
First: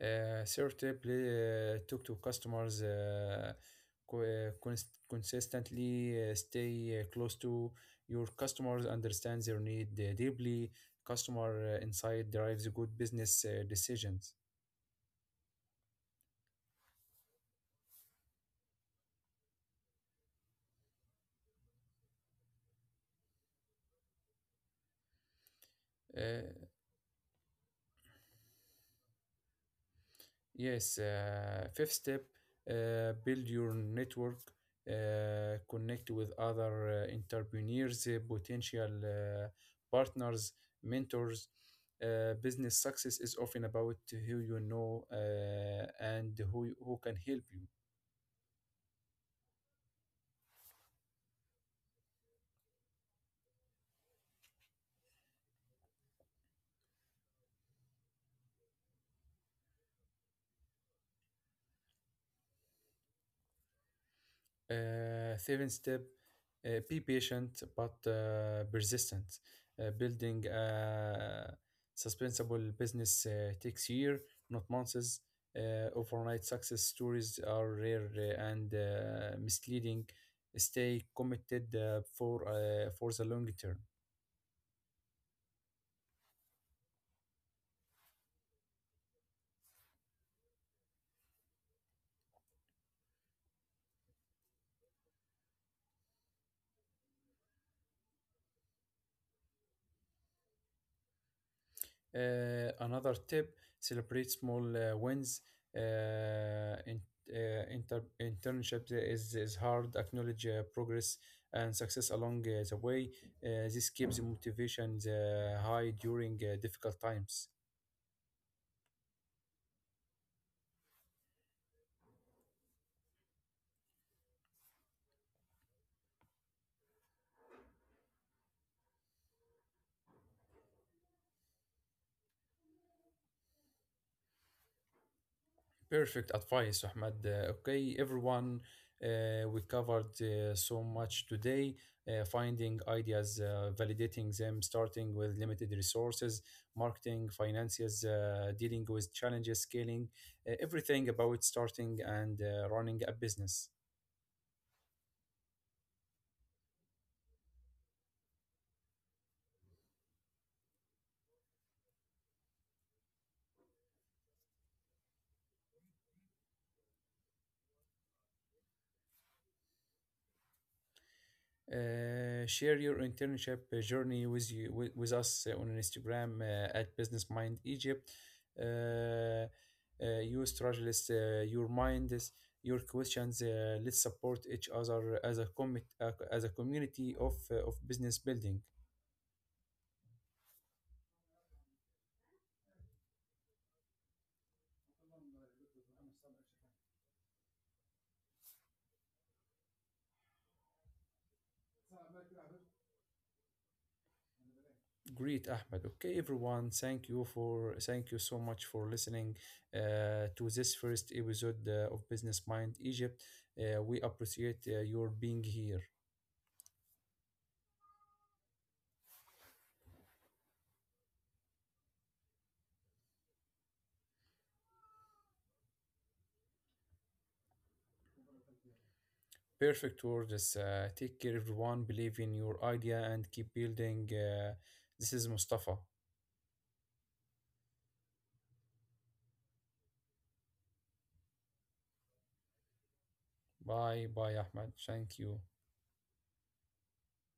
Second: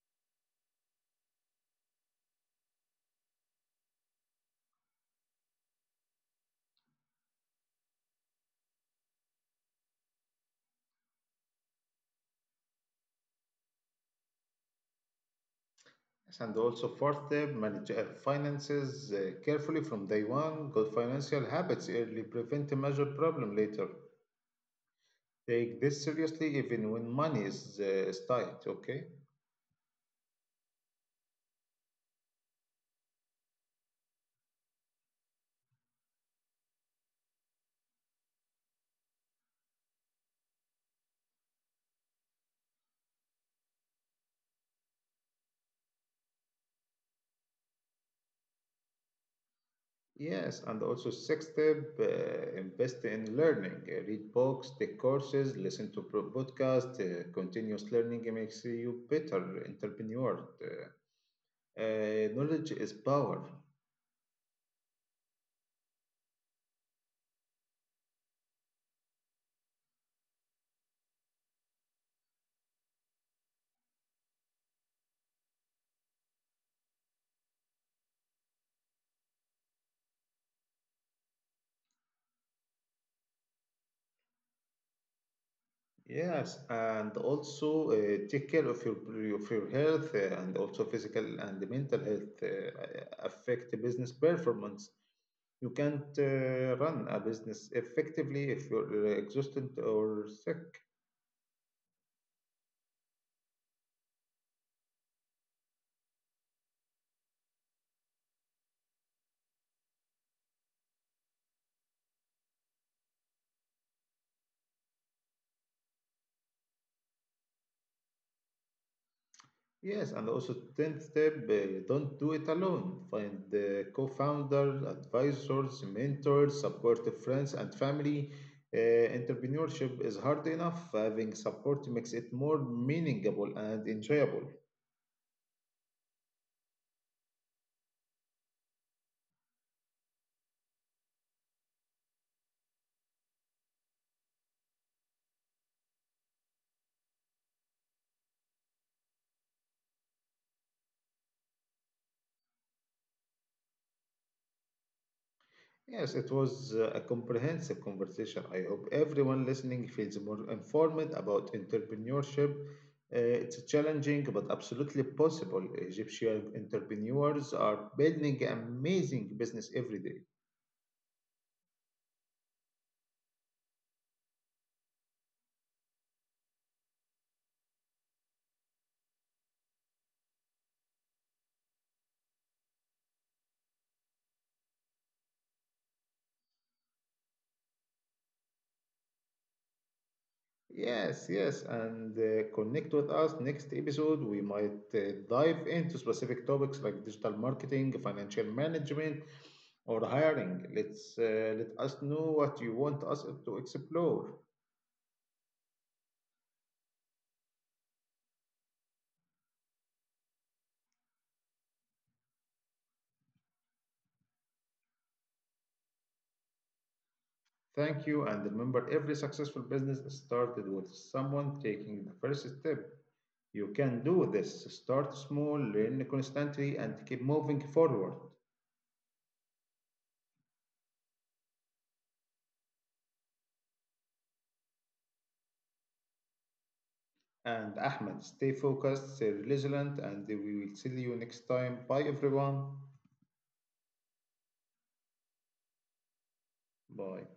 B: Third tip, talk to customers consistently. Stay close to your customers. Understand their need deeply. Customer insight drives good business decisions.
A: And also, fourth tip, manage finances carefully from day one. Good financial habits early prevent a major problem later. Take this seriously
B: Uh,
A: even when money is tight. Okay.
B: Yes, fifth step, build your network, connect with other entrepreneurs, potential partners, mentors. Business success is often about who you know and who can help you.
A: Yes, and also sixth step, invest in learning. Read books, take courses, listen to podcasts. Continuous learning makes you better entrepreneur. Uh, knowledge is power.
B: Seven step, be patient but persistent. Building a sustainable business takes year, not months. Overnight success stories are rare and misleading. Stay committed for the long term.
A: Yes, and also take care of your health, and also physical and mental health affect business performance. You can't run a business effectively if you're exhausted or sick.
B: Another tip, celebrate small wins. Uh, in, Internship is hard. Acknowledge progress and success along the way. This keeps the motivation high during difficult times.
A: Yes, and also 10th step, don't do it alone. Find co-founders, advisors, mentors, supportive friends and family. Entrepreneurship is hard enough. Having support makes it more meaningful and enjoyable.
B: Perfect advice, Ahmed. Okay, everyone, we covered so much today: finding ideas, validating them, starting with limited resources, marketing, finances, dealing with challenges, scaling, everything about starting and running a business.
A: Yes, it was a comprehensive conversation. I hope everyone listening feels more informed about entrepreneurship. It's challenging but absolutely possible. Egyptian entrepreneurs are building amazing business every day.
B: Share your internship journey with us on Instagram at Business Mind Egypt. Uh, your struggles, your minds, your questions. Let's support each other as a community of business building.
A: Yes, yes, and connect with us next episode. We might dive into specific topics like digital marketing, financial management, or hiring. Let us know what you want us to explore.
B: Great, Ahmed. Okay, everyone. Thank you so much for listening to this first episode of Business Mind Egypt. We appreciate your being here.
A: Thank you, and remember, every successful business started with someone taking the first step. You can do this. Start small, learn constantly, and keep moving forward.
B: Perfect words. Take care, everyone. Believe in your idea and keep building. This is Mustafa.
A: And Ahmed, stay focused, stay resilient, and we will see you next time. Bye, everyone.
B: Bye, bye, Ahmed. Thank you.
A: Bye.